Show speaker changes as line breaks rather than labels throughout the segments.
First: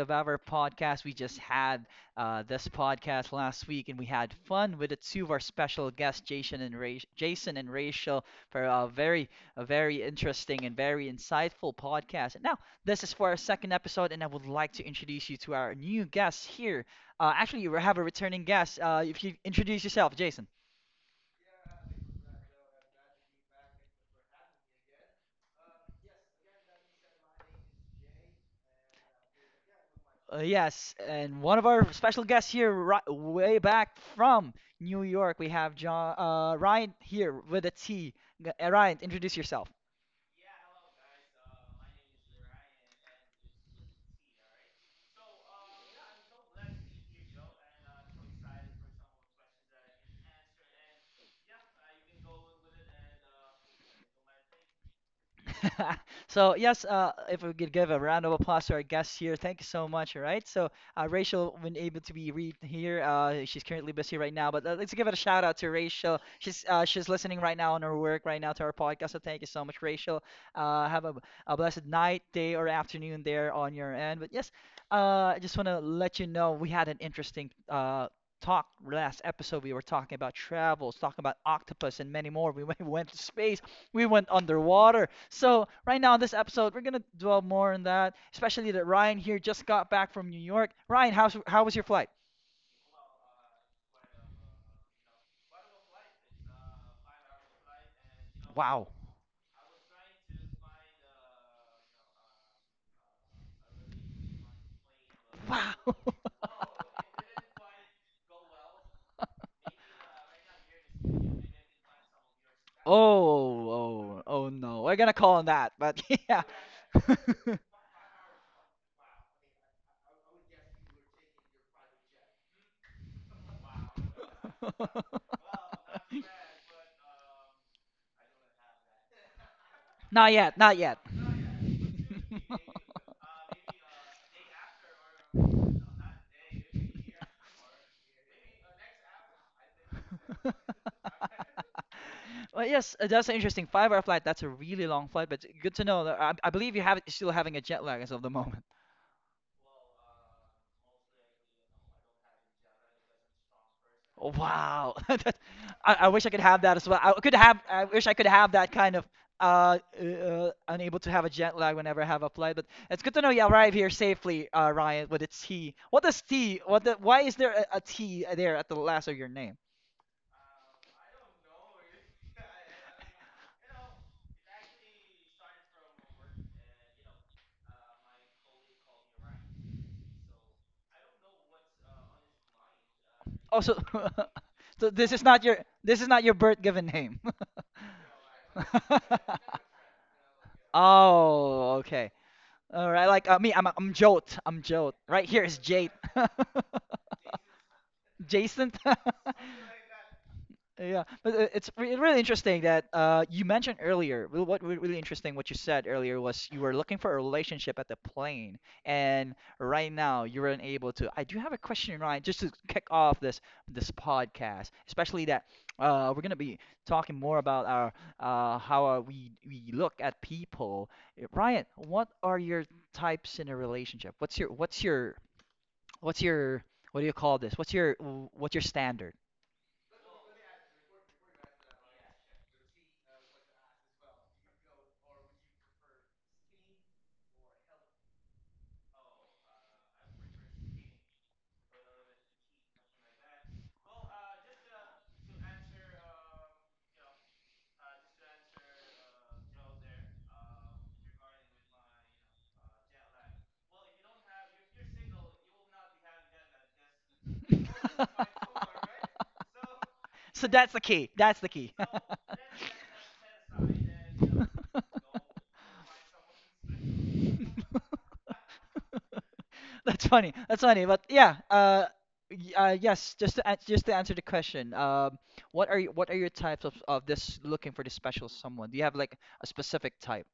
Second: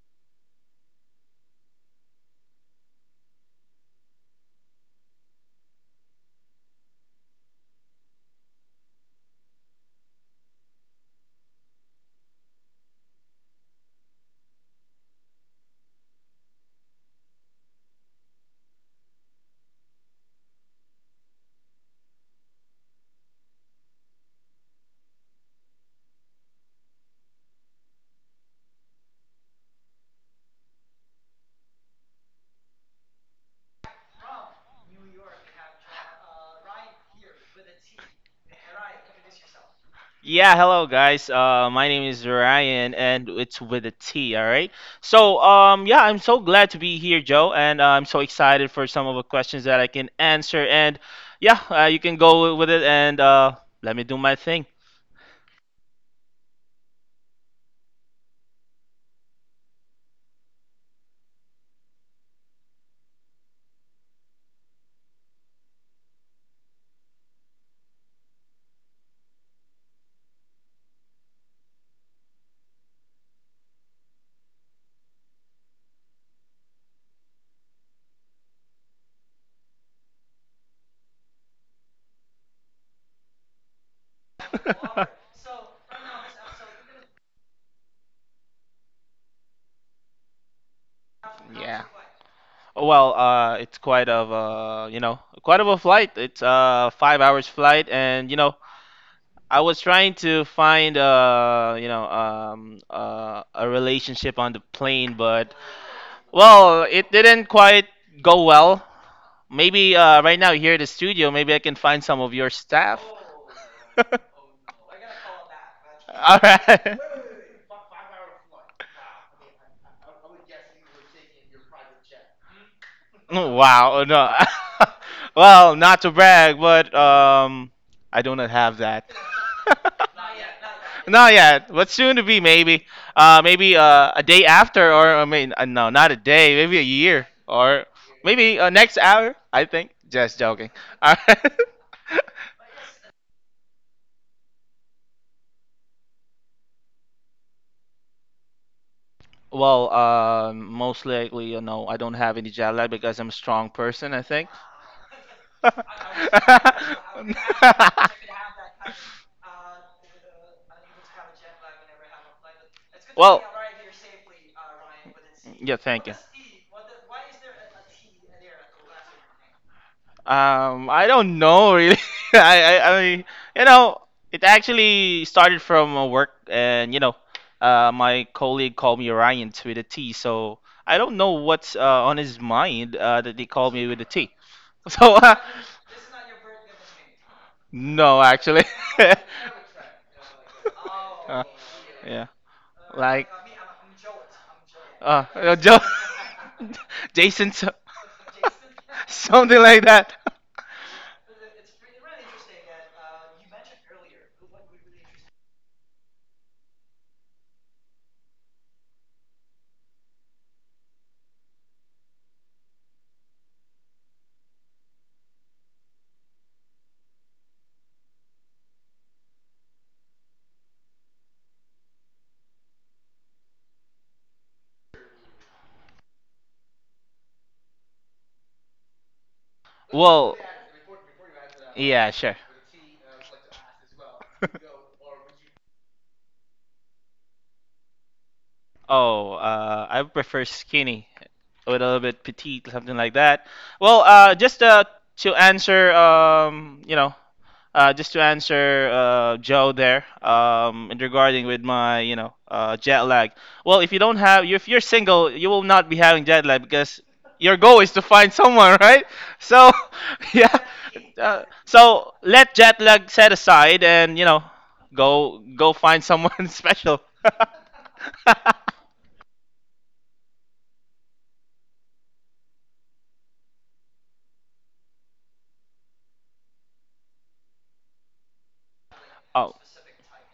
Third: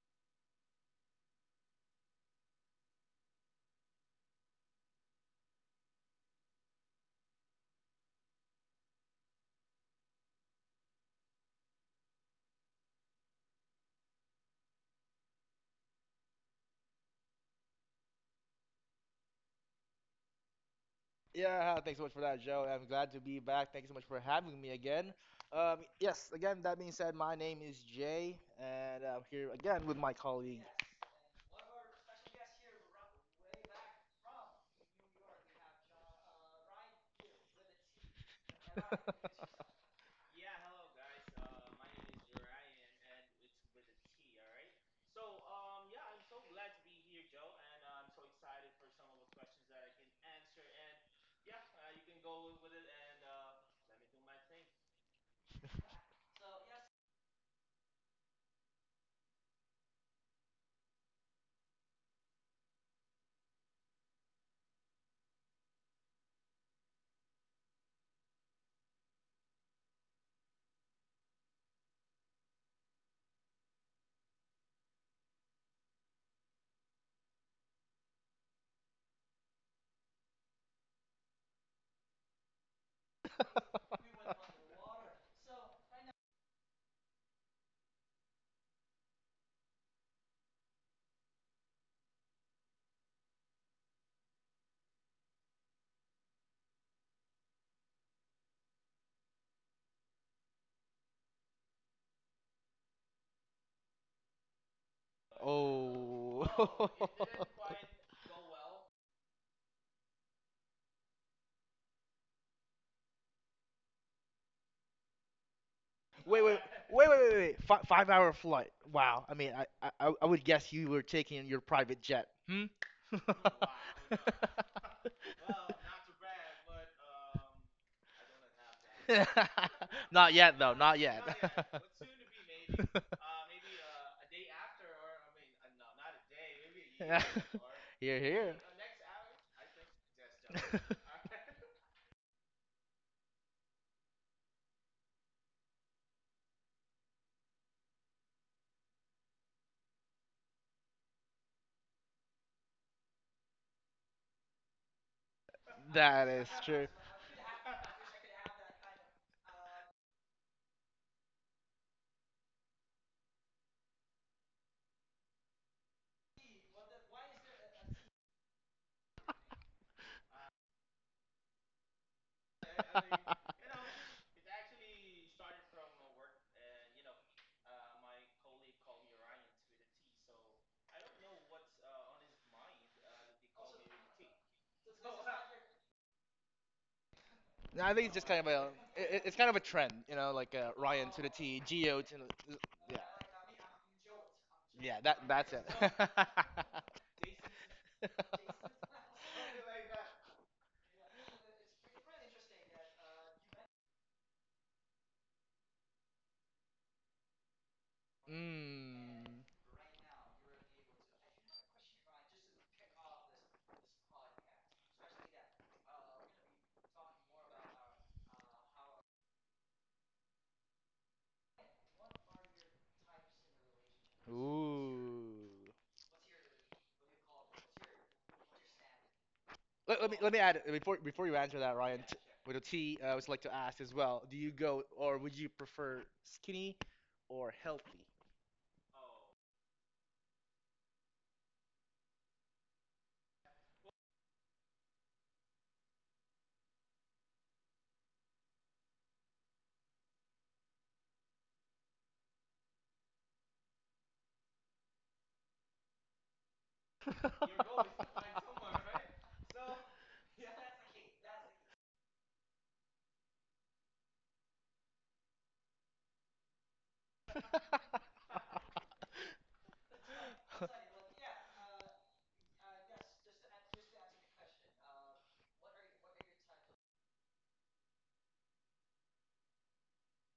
of our podcast. We just had this podcast last week, and we had fun with the two of our special guests, Jason and Jason and Rachel, for a very interesting and very insightful podcast. And now, this is for our second episode, and I would like to introduce you to our new guest here. Actually, we have a returning guest. If you introduce yourself, Jason.
Yeah, thanks so much for
Yeah,
that, Joe. I'm glad to be back. Thank you so much for having me again. Yes, again, that being said, my name is Jay, and I'm here again with my colleague.
Yes, and yes, and one of our special guests here, ri way back from New York, we have Ryan here with a T. Ryan, introduce yourself.
Yeah, hello guys. My name is Ryan, and it's with a T. All right. So, yeah, I'm so glad to be here, Joe, and I'm so excited for some of the questions that I can answer. And yeah, you can go with it, and let me do my thing.
So yes, if we could give a round of applause to our guests here, thank you so much. All right, so Rachel been able to be re here. She's currently busy right now, but let's give it a shout out to Rachel. She's listening right now on her work right now to our podcast. So thank you so much, Rachel. Have a blessed night, day, or afternoon there on your end. But yes, I just want to let you know we had an interesting talk last episode. We were talking about travels, talking about octopus and many more. We went to space, we went underwater. So right now in this episode we're going to dwell more on that, especially that Ryan here just got back from New York. Ryan, how was your flight?
Well, it's quite of a flight. It's a 5 hours flight, and
Wow.
I was trying to find, a relationship on the plane, but
Wow.
Oh.
well, it didn't quite go well. Maybe right now here at the studio, maybe I can find some of your staff.
Oh,
All
oh, oh no. We're gonna call on that, but
Wait,
yeah.
wait,
right.
wait, wait! Fi 5-hour flight. Wow. I mean, I would guess you were taking your private jet. Hmm?
Oh, wow. Oh, no. Well, not to brag, but I do not have that.
Not
Not
yet,
yet,
though.
not
Not
yet.
yet.
Not yet, but soon to be maybe. Maybe a day after, or I mean, no, not a day, maybe a
Yeah.
year, or
You're here.
maybe next hour. I think. Just joking. All right.
Well, yes, that's interesting. Five-hour flight, that's a really long flight, but good to know that I believe you have still having a jet lag as of the moment.
Well, most likely, I don't have any jet lag because I'm a strong person, I
Oh,
think.
wow. I
That
wish I could
is
have that
true.
as well. I wish I could have that kind of unable to have a jet lag whenever I have a flight, but it's good to know
Well,
you arrived here safely, Ryan, with a T.
yeah,
What
thank you.
does T? Why is there a T there at the last of your name?
I don't know really. I mean, you know, it actually started from work, and my colleague called me Orion with a T. So I don't know what's on his mind that they
Oh,
called
so,
me with a T.
so this
So,
is not your this is not your birth given name.
No, I think it's
no,
just kind of a
actually.
it's kind of a trend, you know, like Ryan to the
Uh,
T,
Oh,
Geo
okay.
to
yeah.
the,
All
yeah,
right,
Like,
like me, I'm Jote. I'm
yeah,
Jote.
that
uh,
Right here
that's
uh,
is
it.
jo-
Jade.
Jason,
Jason.
something like that.
Yeah, but it's re really interesting that you mentioned earlier. Really interesting what you said earlier was you were looking for a relationship at the plane, and
Mm.
right now you're unable to. I do have a question, Ryan, just to kick off this podcast, especially that we're gonna be talking more about our how we look at people. Ryan, what are your types in a relationship? What's your what's your
Ooh.
what's your what do you call this? What's your standard?
Let me
Well,
add before you answer that, Ryan,
yeah, sure.
with a T, I would like to ask as well. Do you go or would you prefer skinny or healthy?
Oh, I prefer skinny, a little bit petite, something like that. Well, just to answer, just to answer Joe there, in regarding with my, jet lag. Well, if you don't have, if you're single, you will not be having jet lag because your goal is to find someone, right? So,
So
yeah.
that's the key. That's the key.
So let jet lag set aside and, go find someone special.
That's funny. That's funny. But yeah, yes. Just to answer the question, what are your types of this looking for this special someone? Do you have like a
Oh,
specific type?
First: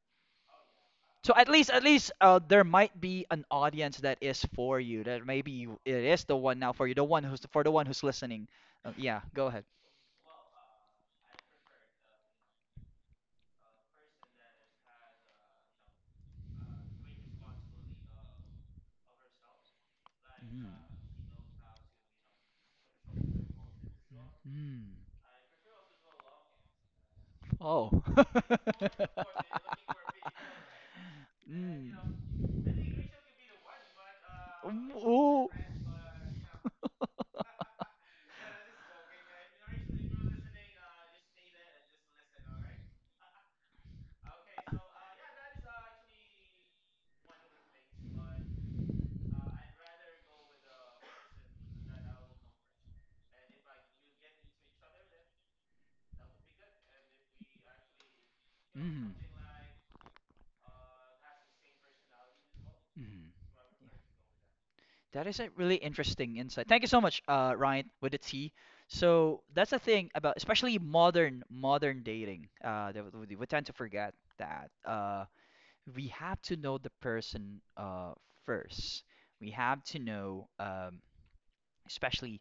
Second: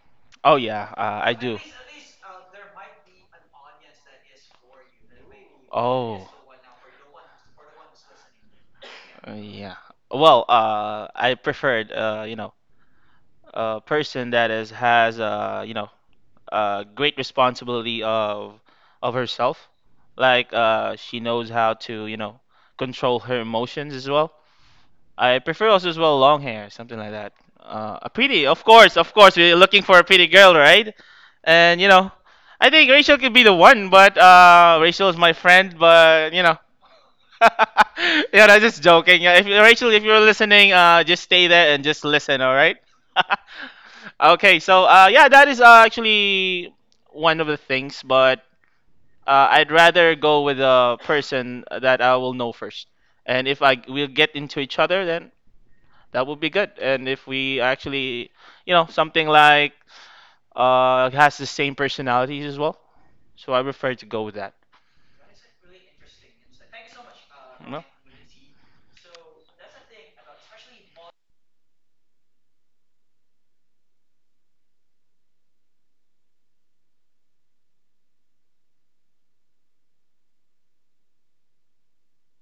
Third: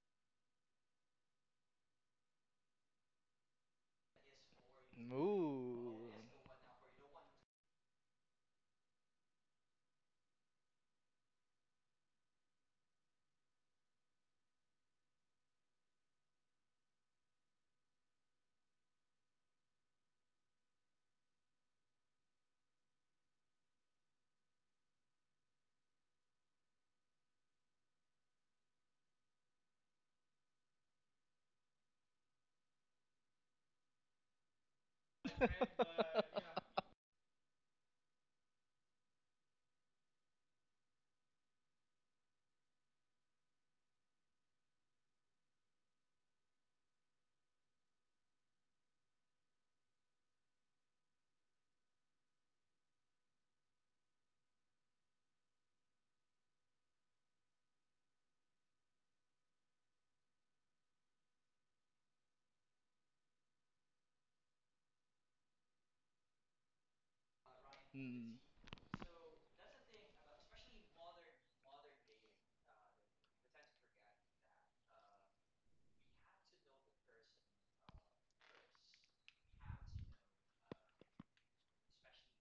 oh yeah, I
So at
do.
least there might be an audience that is for you.
Ooh.
It is
Oh.
the one now for you, the one who's for the one who's listening. Yeah, go ahead.
Yeah. Well, I preferred, a person that is has, great responsibility of herself. Like,
Mm.
she knows how to, control her emotions as well.
Mm.
I prefer also as well long hair, something like that.
Oh.
A pretty, of course, we're looking for a pretty girl, right? And
Mm.
I think Rachel could be the one, but
Mm,
Rachel is my
ooh.
friend, but yeah, I'm just joking. Yeah, if you're listening, just stay there and just listen, all right? Okay, so yeah, that is actually one of the things, but I'd rather go with a person that I will know first. And if I we'll get into each other, then that would be good. And if we actually,
Mm.
something like has the same personalities as well.
Mm.
So I prefer to go with that.
That is a really interesting insight. Thank you so much,
Well,
Ryan, with the
Mm.
T. So that's the thing about, especially modern dating. That we tend to forget that. We have to know the person first. We have to know, especially,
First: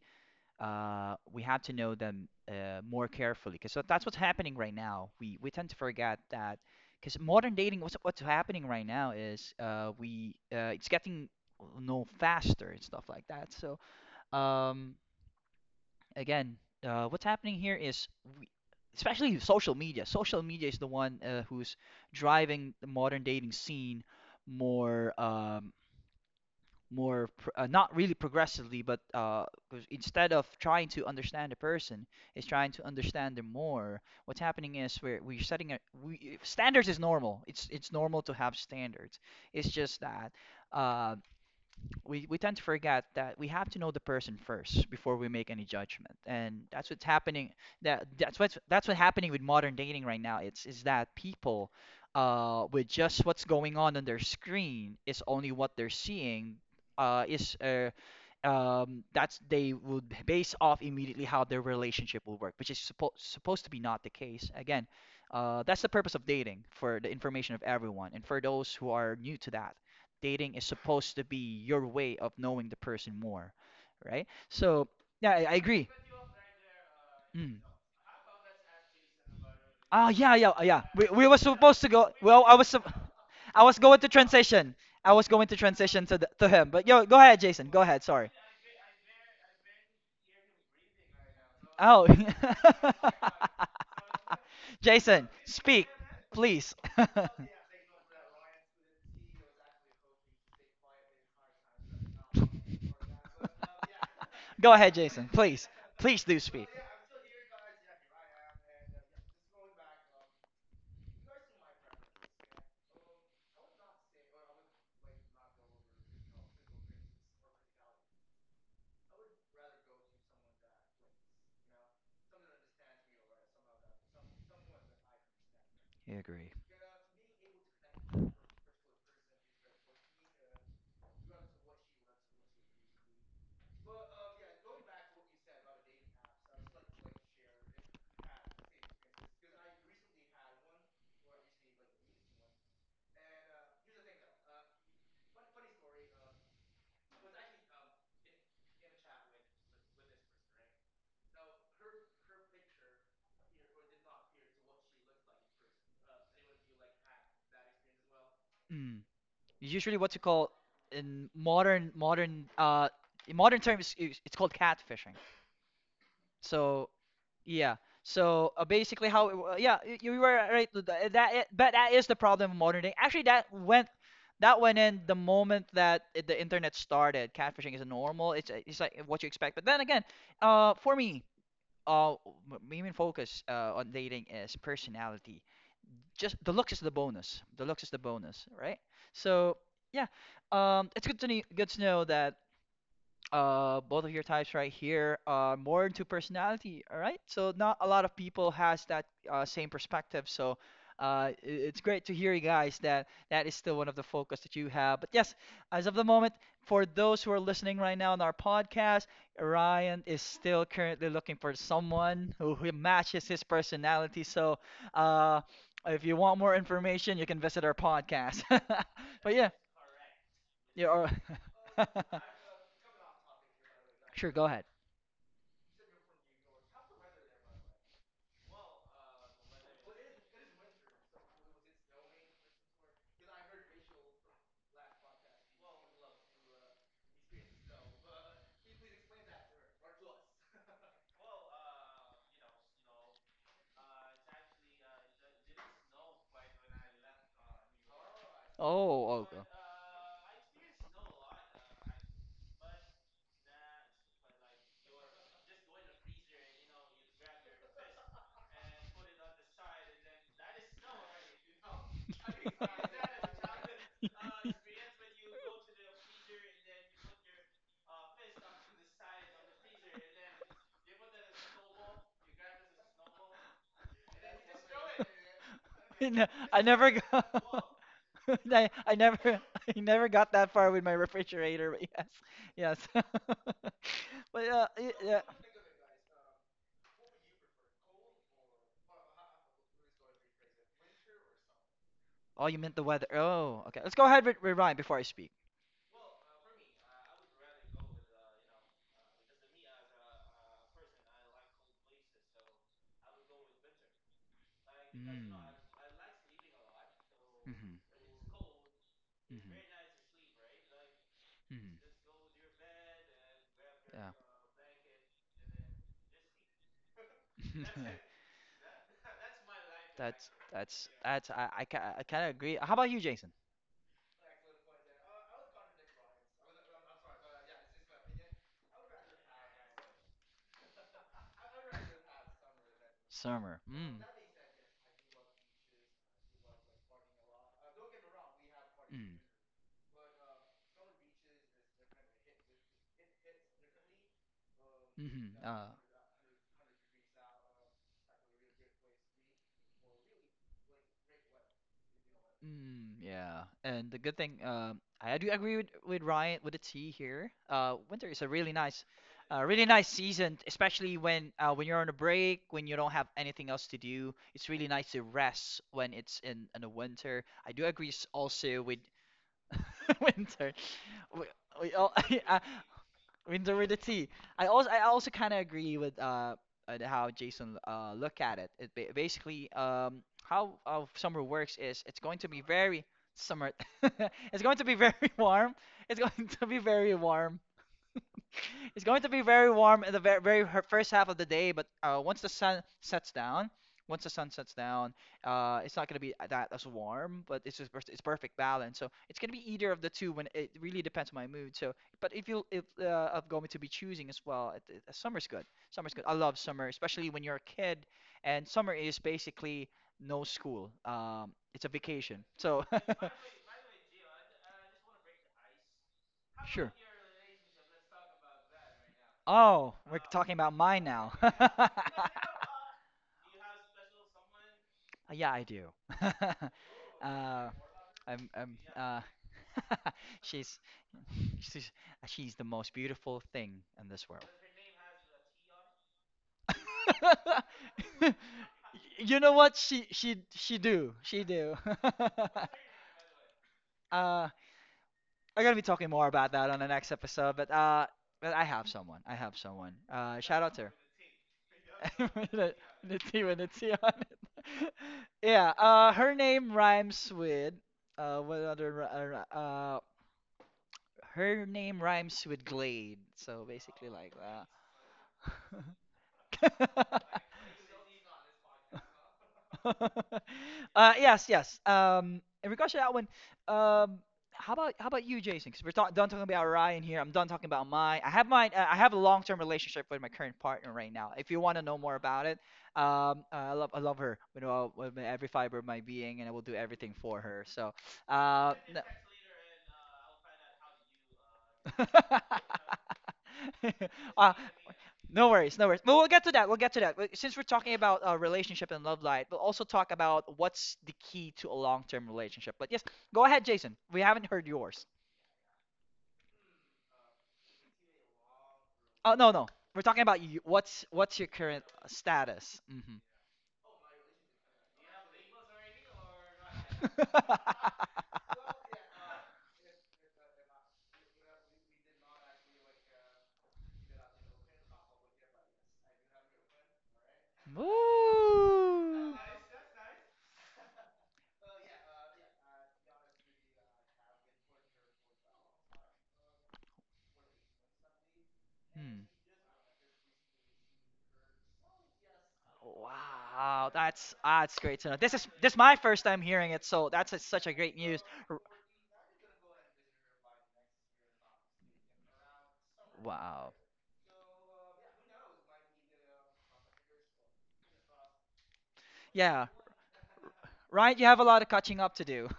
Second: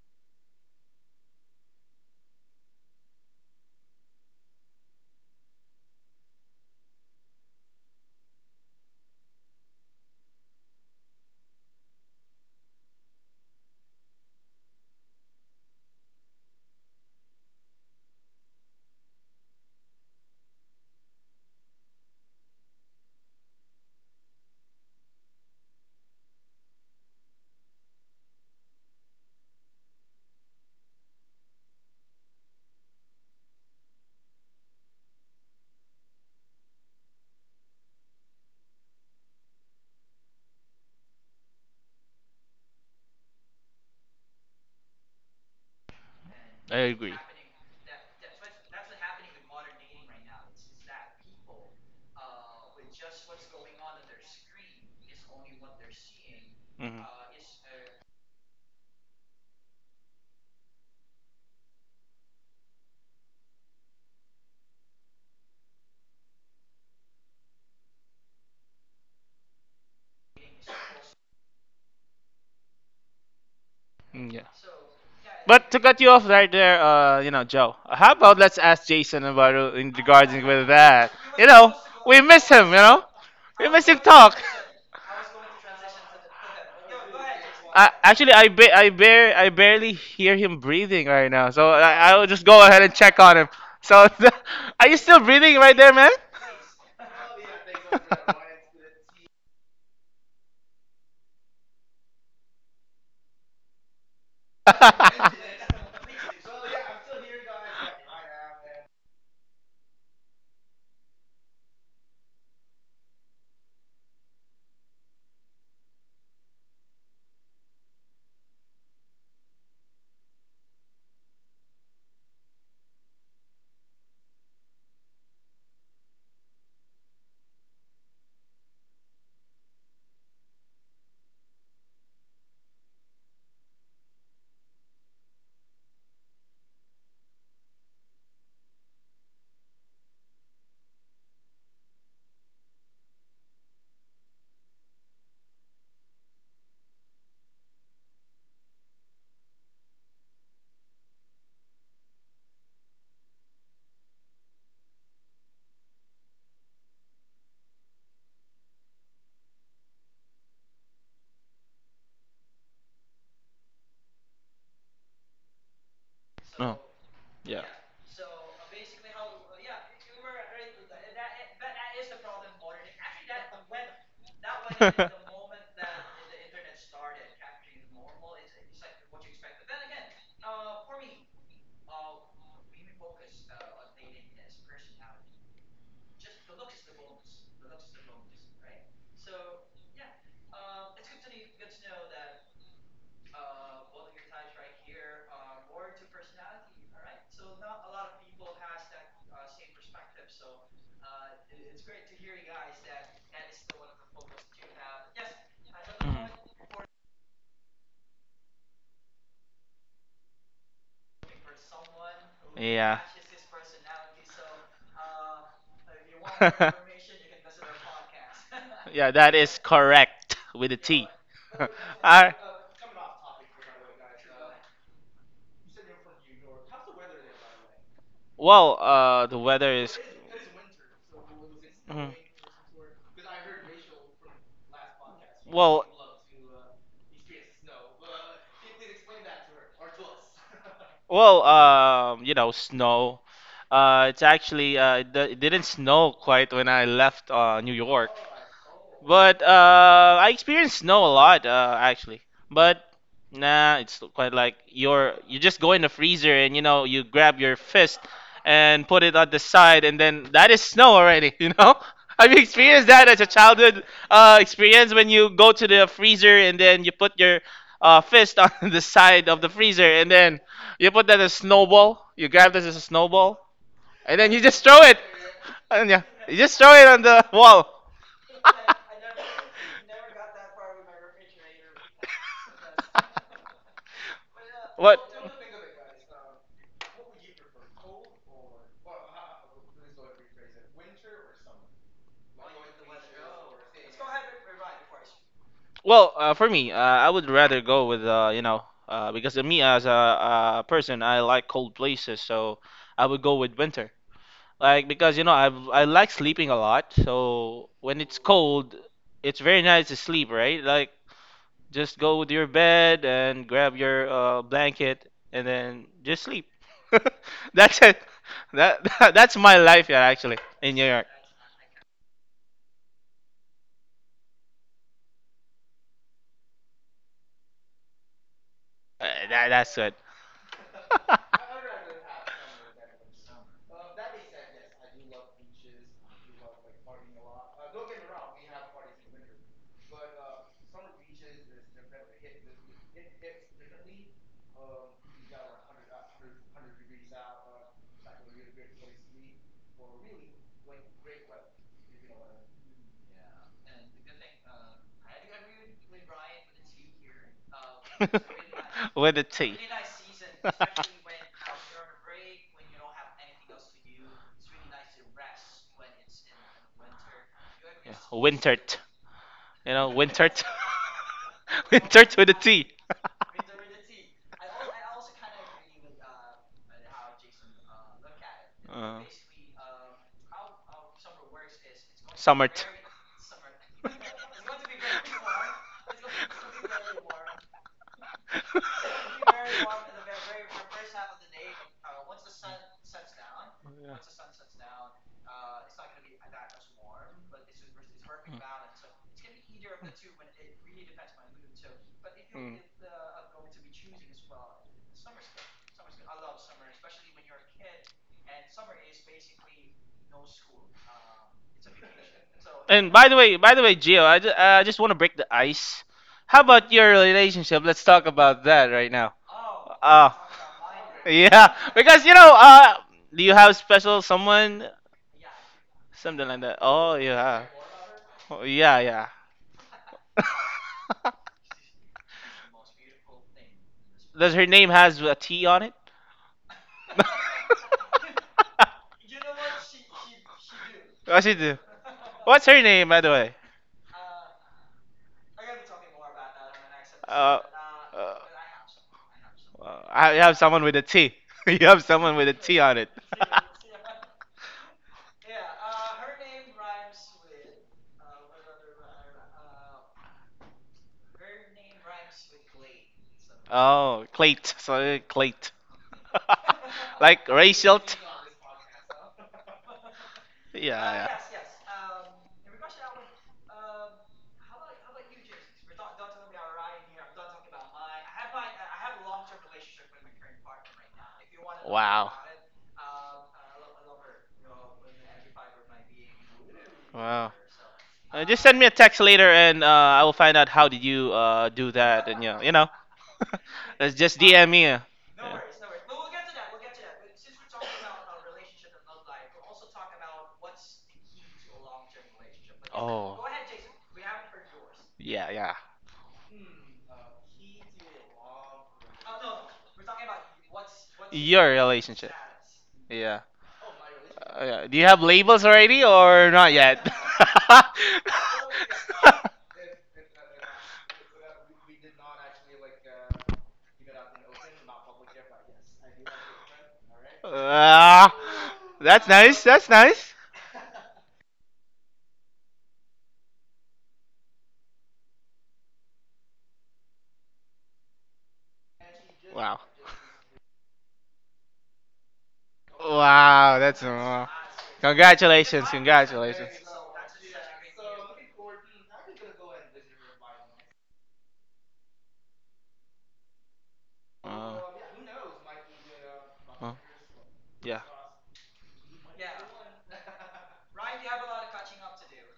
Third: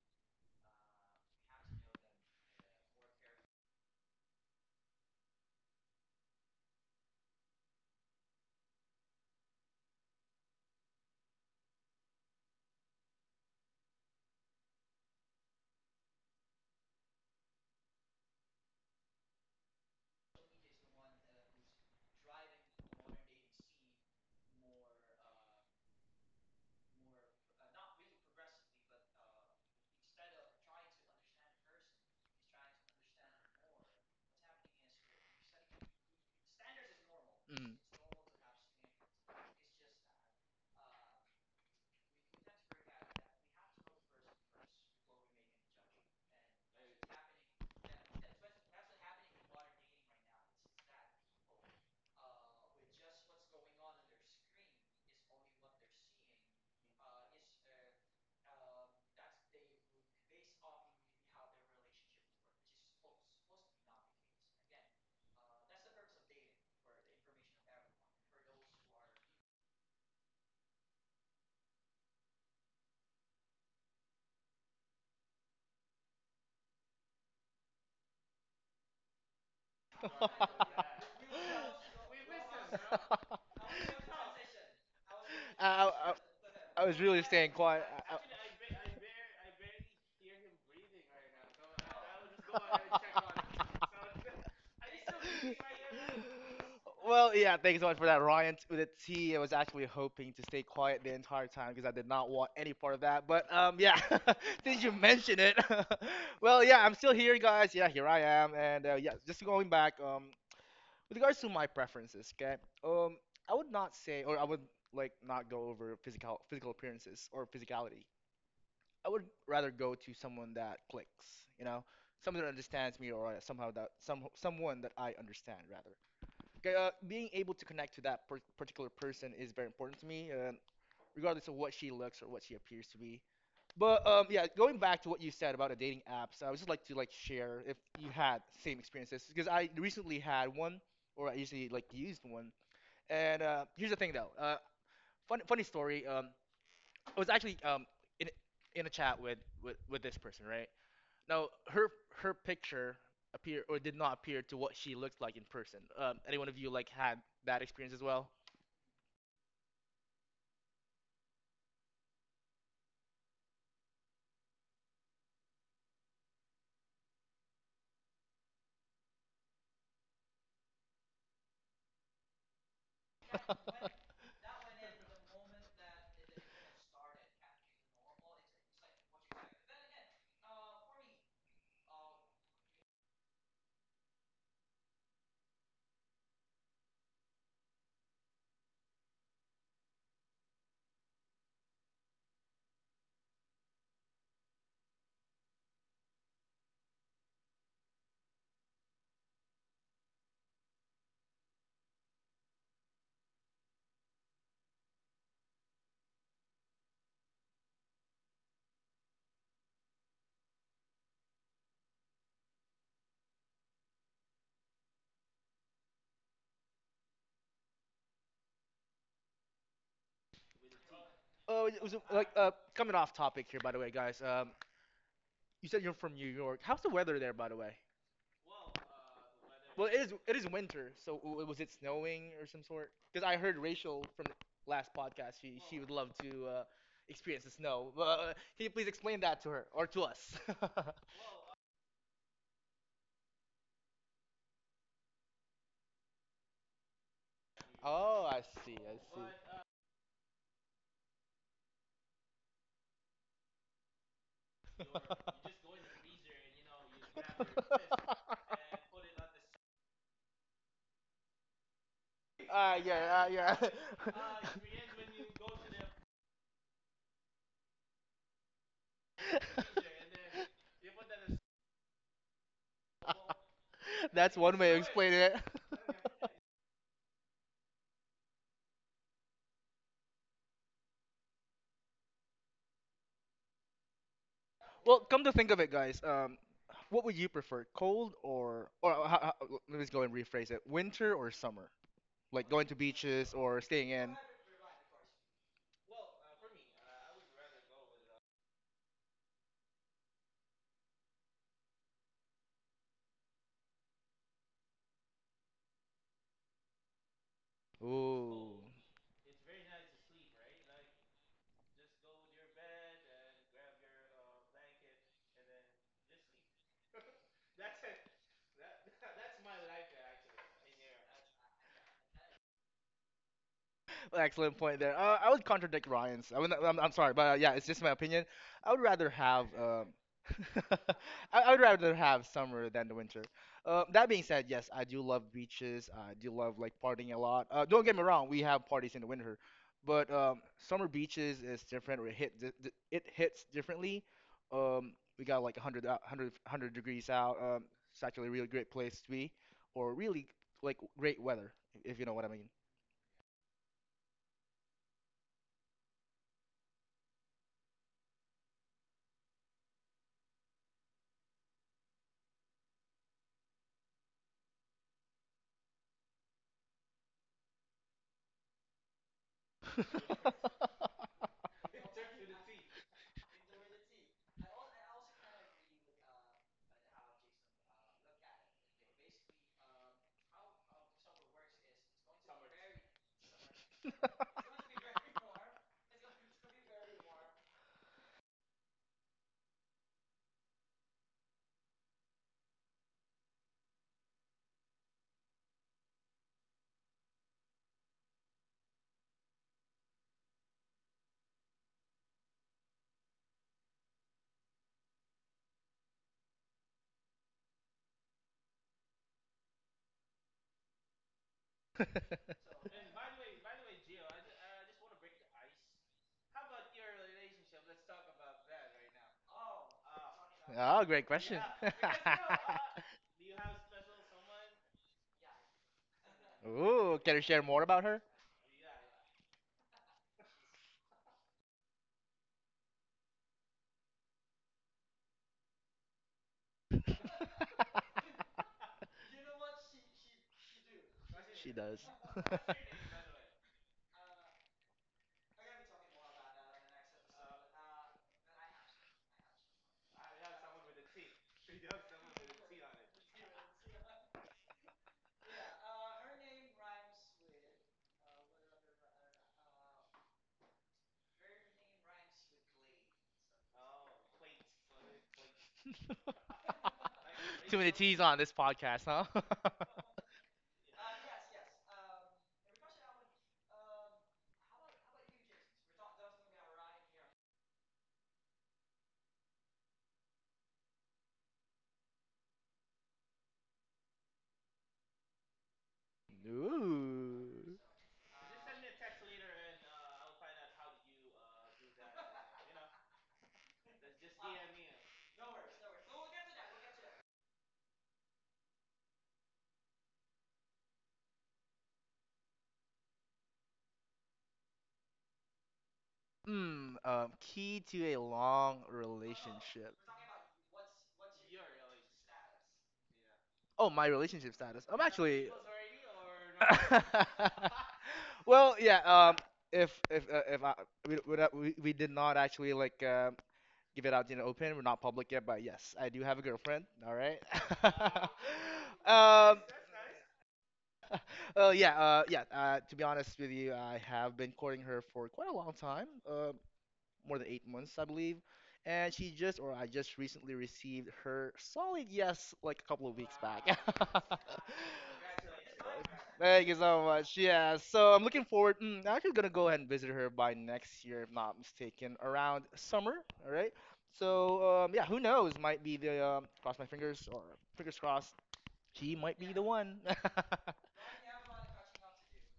we have to know them more carefully, because that's what's happening right now. We tend to forget that because modern dating, what's happening right now is we it's getting, well, no faster and stuff like that. Um, again, what's happening here is, we, especially social media. Social media is the one who's driving the modern dating scene more, not really progressively, but 'cause instead of trying to understand a person, is trying to understand them more. What's happening is we're setting a we standards is normal.
Mm.
It's normal to have standards. It's just that uh, we tend to forget that we have to know the person first before we make any judgment, and
I
that's what's
agree.
happening. That's what's happening with modern dating right now. It's is that people with just what's going on their screen is only what they're seeing.
Mhm.
Is That's, they would base off immediately how their relationship will work, which is supposed to be not the case. Again, that's the purpose of dating, for the information of everyone and for those who are new to that. Dating is supposed to be your way of knowing the person more, right?
Mm, yeah.
So yeah, I
But to
agree.
cut you off right there,
Mm.
Joe, how about let's ask Jason about in regards with
Yeah.
that?
We were
You know,
supposed to go.
we miss him, you know?
I
We
was
miss
going
him
to
talk.
transition. I was going to
I,
transition
I, I
to to him,
I
but
was
yo, go
really
ahead,
staying
Jason. Go
quiet.
I,
ahead. Sorry.
actually, I, ba- I, bar- I barely hear him breathing right now, so
Oh.
I'll just go ahead and
I, I,
check on him. So, are you still
Jason,
breathing right
speak,
there, man?
please.
Well, yeah, thanks so much for that, Ryan. With a T, I was actually hoping to stay quiet the entire time because I did not want any part of that. But yeah,
Go
since you
ahead, Jason.
mentioned it,
Please, please do
well,
speak.
yeah, I'm still here, guys. Yeah, here I am, and yeah, just going back with regards to my preferences, okay? Um, I would not say, or I would like not go over physical appearances or physicality. I would rather go to someone that clicks, you know, someone that understands me, or somehow that someone that I understand rather
You agree.
being able to connect to that particular person is very important to me, regardless of what she looks or what she appears to be. But yeah, going back to what you said about the dating apps, I would just like to like share if you had same experiences because I recently had one, or I usually like used one. And here's the thing though, funny story. I was actually in in a chat with, with this person, right? Now her picture appear or did not appear to what she looked like in person. Anyone of you like had that experience as well?
Mm. Usually what you call in modern terms, it's called catfishing.
No.
So
Yeah.
yeah. So basically how yeah, you were right but that is the problem of modern day. Actually, that went in the moment that the internet started. Catfishing is normal. It's like what you expect. But then again, for me, main focus on dating is personality, just the looks is the bonus. The looks is the bonus, right? So yeah, it's good to good to know that both of your types right here are more into personality. All right, so not a lot of people has that same perspective. So it's great to hear you guys that that is still one of the focus that you have. But yes, as of the moment,
Mhm.
for those who are listening right now on our podcast, Ryan is still currently looking for someone who matches his personality. So uh, if you want more information, you can visit our podcast.
Yeah,
But
that
yeah,
is correct with a
yeah. Or...
T.
Oh, it was like
I
coming off topic here, by the way, guys.
Sure. Go ahead.
You said you're from New York. How's the weather there, by the way?
well, the weather
Well, it
is.
is it is winter, so was it
Mhm.
snowing or some sort? Because I heard Rachel from the last podcast, she
Well,
would love to experience the snow. uh, can you please explain that to her or to us?
Well, snow. It's actually it didn't snow quite when I left New York,
Oh, I see, I see.
Oh.
but I experienced snow a lot
Okay.
actually. But nah, it's quite like you just go in the freezer and you grab your fist and put it on the side, and then that is snow already. You know, have you
Ah,
experienced that as a
yeah, ah,
childhood experience when you go to the freezer and then you put your fist on the side of the
yeah.
freezer and then you put that as a snowball? You grab this as a snowball, and then
That's
you
one
just
way of
throw it.
explaining it.
And yeah,
No,
you just
I
throw it
never
on the
got.
wall.
I never I never got that far with my refrigerator, but yes. Yes. But
What?
well,
yeah.
come to think of it, guys, what would you prefer, cold or let me just go and rephrase it, winter or summer?
Oh,
Like
you
going
meant
to
the weather.
beaches or
Oh, okay.
staying
Let's go
in.
ahead with rewind before I speak.
Well, for me, I would rather go with because me as a person, I like cold places, so I would go with winter. Like because
Mm.
I like sleeping a lot, so
Mhm.
when it's
Ooh.
cold, it's
Mhm.
very nice to sleep, right? Like,
Mhm.
just go to your bed and grab your
Yeah.
blanket and then just sleep. That's it. That, that's my life, yeah, actually, in New York.
That's I, ca- I kind of agree. How about you, Jason?
Excellent point there. I would contradict Ryan's. I would, I'm sorry, but yeah, it's just my opinion. I would rather have
That's it.
I would rather have summer than the winter.
Summer. Mm.
That being said, yes, I do love beaches. I do love like partying a lot. Don't get me wrong, we have parties in the
Mm.
winter, but summer beaches is different. Or it hits differently. We
Mhm.
got like 100 degrees out. It's actually a really great place to be, or really like great weather, if you know what I mean.
Mm, yeah. And the good thing, I do agree with Ryan with the tea here. Winter is a
With the tea.
really nice season, especially when you're on a break, when you don't have anything else to do. It's really nice to rest when it's in the winter. I do agree
Yeah,
also
wintered.
with
You know, wintered.
winter. We, we
It
all,
starts with a
yeah,
T.
Winter Winteridity. I also kind of agree with how Jason look at it. It
Uh,
basically, how summer works is it's going to be
Summer.
very summer. It's going to be very warm. It's going to be very warm. It's going to be very warm in the first half of the day, but once the sun sets down, once the sun sets
Yeah.
down, it's not going to be that as warm, but it's just it's perfect balance. So it's going to be either of the two. When it really depends on my mood. So, but if you if I'm going to be choosing as well, summer's good. Summer's good. I love summer, especially when you're a kid, and summer is basically no school. It's a vacation. So.
By the way, Gio, I just want to break the ice. How
Sure.
about your relationship? Let's talk about that right now.
Oh, we're
Ah.
talking about mine
Oh, great
now.
question.
Yeah, because do you have special someone,
Yeah, I do.
something like that? Oh
Ooh, can you share
yeah,
Uh,
more about her?
oh,
I'm,
yeah, yeah.
she's, she's, she's the most beautiful thing in this world.
Does her name has a T on it?
You know what? She do, she
What she
she
do.
do?
does.
What's her name, by the way?
Uh, we're gonna be talking more about that on the next episode,
Uh, uh, uh,
but I have someone. I have someone.
I have
Shout out
someone
to
with a T. You have
her.
someone with a T on it.
The T with the T on it. Yeah. Her name rhymes with what other ri- ri- her name rhymes with Glade. So basically
Oh,
like
Clate. Sorry, Clate.
that.
Like
Too many
racial.
T's on this podcast, huh?
Yeah,
Yes,
yeah.
yes. In regards to that one, um, how about you, Jason? Because we're done talking about Ryan here. I'm done talking about mine. I have mine. I have a long-term relationship with my current partner right now. If you want to know more
Wow.
about it, I love her. You know, with every fiber of my being, and I will do everything for
Wow.
her.
Ooh.
So,
Just
uh,
send me a text later, and I will find out how did you do
no-
that, and let's just
uh,
DM me. Yeah.
no worries, no worries. But we'll get to that. We'll get to that. But since we're talking about relationship and love life, we'll also talk about what's the key to a long-term relationship. But yes,
Oh,
go ahead, Jason. We haven't heard yours.
yeah, yeah.
Hmm. Key to a long
Oh no, no.
relationship.
We're talking about you. What's your
Your
current
relationship.
status? Hmm.
Yeah.
Oh, my relationship status.
Yeah. Do
I'm
you have
actually.
labels already or not yet?
well, yeah. If I we don't- We did not actually like give it out in the open. We're not public yet, but yes, I do have a girlfriend. All right.
Ah, that's
Woo!
um.
nice. That's nice.
Well, yeah. Yeah. To be honest with you, I have been courting her for quite a long time. More than 8 months, I believe. And
Hmm.
she just, or
Wow.
I just recently received her solid yes, like a couple of weeks back.
Wow,
Wow,
that's
that's that's great to know. This is
congratulations,
my first time
Thank
hearing
congratulations.
you
it,
so
so that's
much.
a, such a
Yeah,
great
so
news.
I'm looking
R-
forward. I'm actually gonna go ahead and visit her by next year, if not mistaken, around summer. All
Wow.
right.
Uh,
So yeah, who knows? Might be the cross my
uh,
fingers or fingers
yeah.
crossed. She might be the
Yeah.
one.
Right? You have a lot of catching up to do.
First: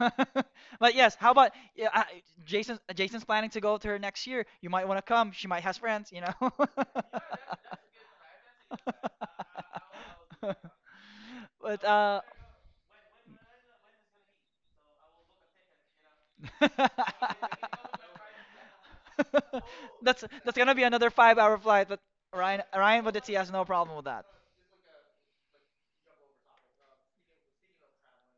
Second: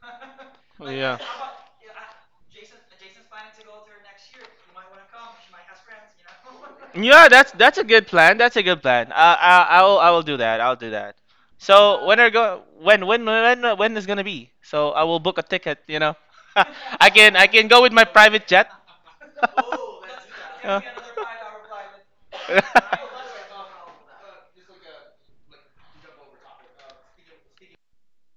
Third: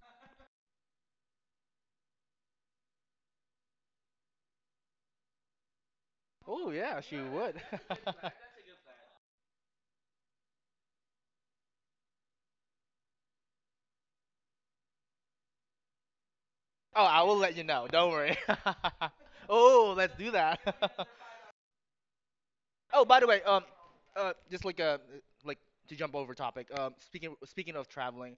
But yes,
Yeah.
how about yeah, Jason? Jason's planning to go to her next year. You might want to come. She might has friends, you know.
Oh yeah, she
Yeah, that's
would.
that's a good plan. That's a good plan. I will do that. I'll do that.
But
So when are go when is gonna be? So I will book a ticket. You know,
Oh,
I
I
can
will
I
let you
can go
know.
with my
Don't worry.
private jet.
oh, let's
that's
do
that's
that.
gonna be another five-hour flight. But Ryan Ryan
oh, by the
Boditsi
way,
has no problem with that.
just like to jump over topic. Um, speaking of traveling,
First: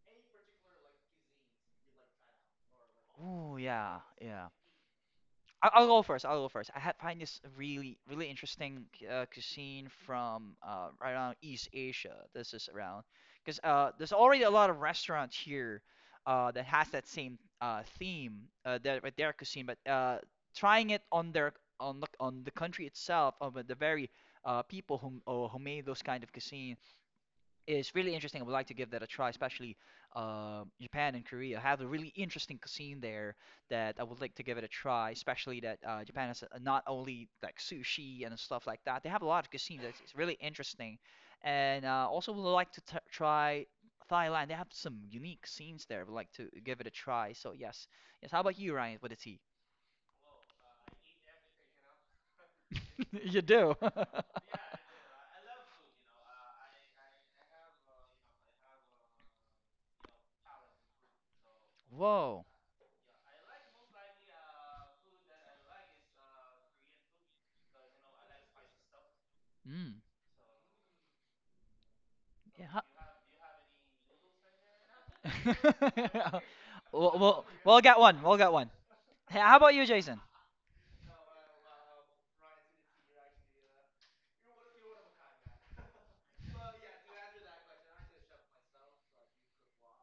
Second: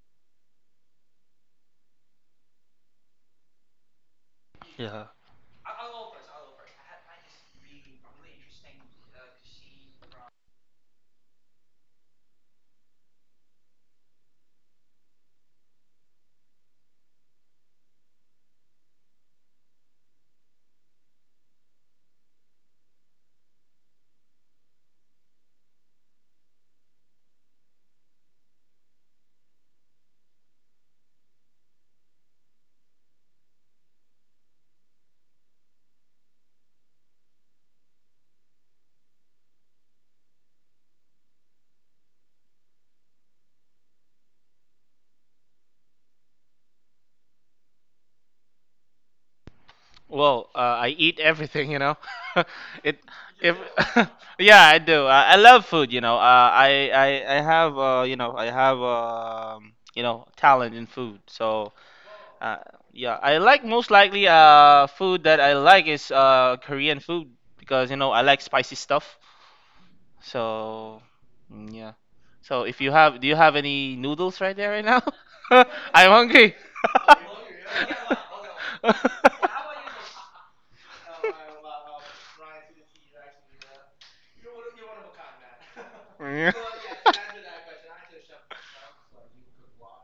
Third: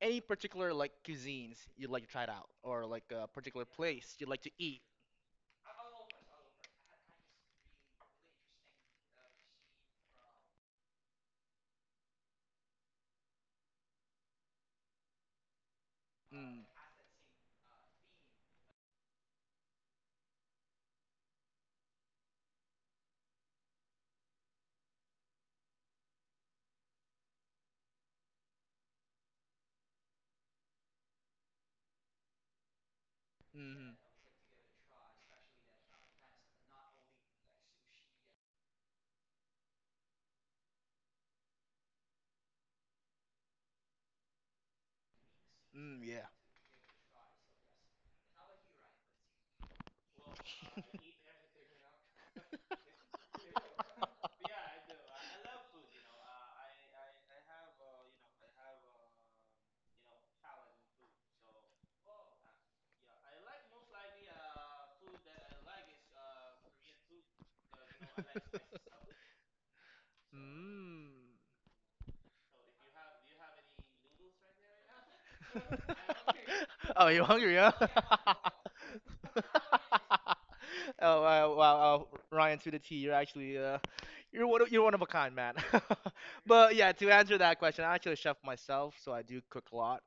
any particular like cuisines you'd like to try it out, or like a
Ooh,
particular
yeah,
place you'd like
yeah.
to eat?
Yeah.
I'll go first. I'll go first. I had find this really really interesting cuisine from right around East Asia. This is around because there's already a lot of restaurants here
Mm,
that has that same theme that with their cuisine, but trying it on their on the country itself of the very people who made those kind of cuisines, it's really interesting. I would like to give that a try, especially Japan and Korea have a really interesting cuisine there
mm,
that I would like to give it a try. Especially that Japan has not only like sushi and stuff like that. They have a lot of cuisine that's it's really interesting, and also would like to t try Thailand. They have some unique scenes there. I would
yeah.
like to give it a try. So yes, yes. How about you, Ryan, with a T?
Well, I eat everything, you know. it
You
if
do.
yeah, I do. I love food. I have talent in food. So,
Whoa.
uh, yeah, I like most likely food that I like is Korean food because I like spicy stuff.
Mm.
So,
Mm.
mm, yeah. So,
Yeah.
if
Ha-
you have do you have any noodles right there right now? I'm hungry.
oh,
we'll,
you
we'll,
hungry, huh?
we'll get one. We'll get one. Hey, how about you, Jason?
Oh wow, wow, Ryan to the T. You're actually you're one of a kind, man.
Yeah.
But yeah, to answer that question, I actually a chef myself, so I do cook a lot.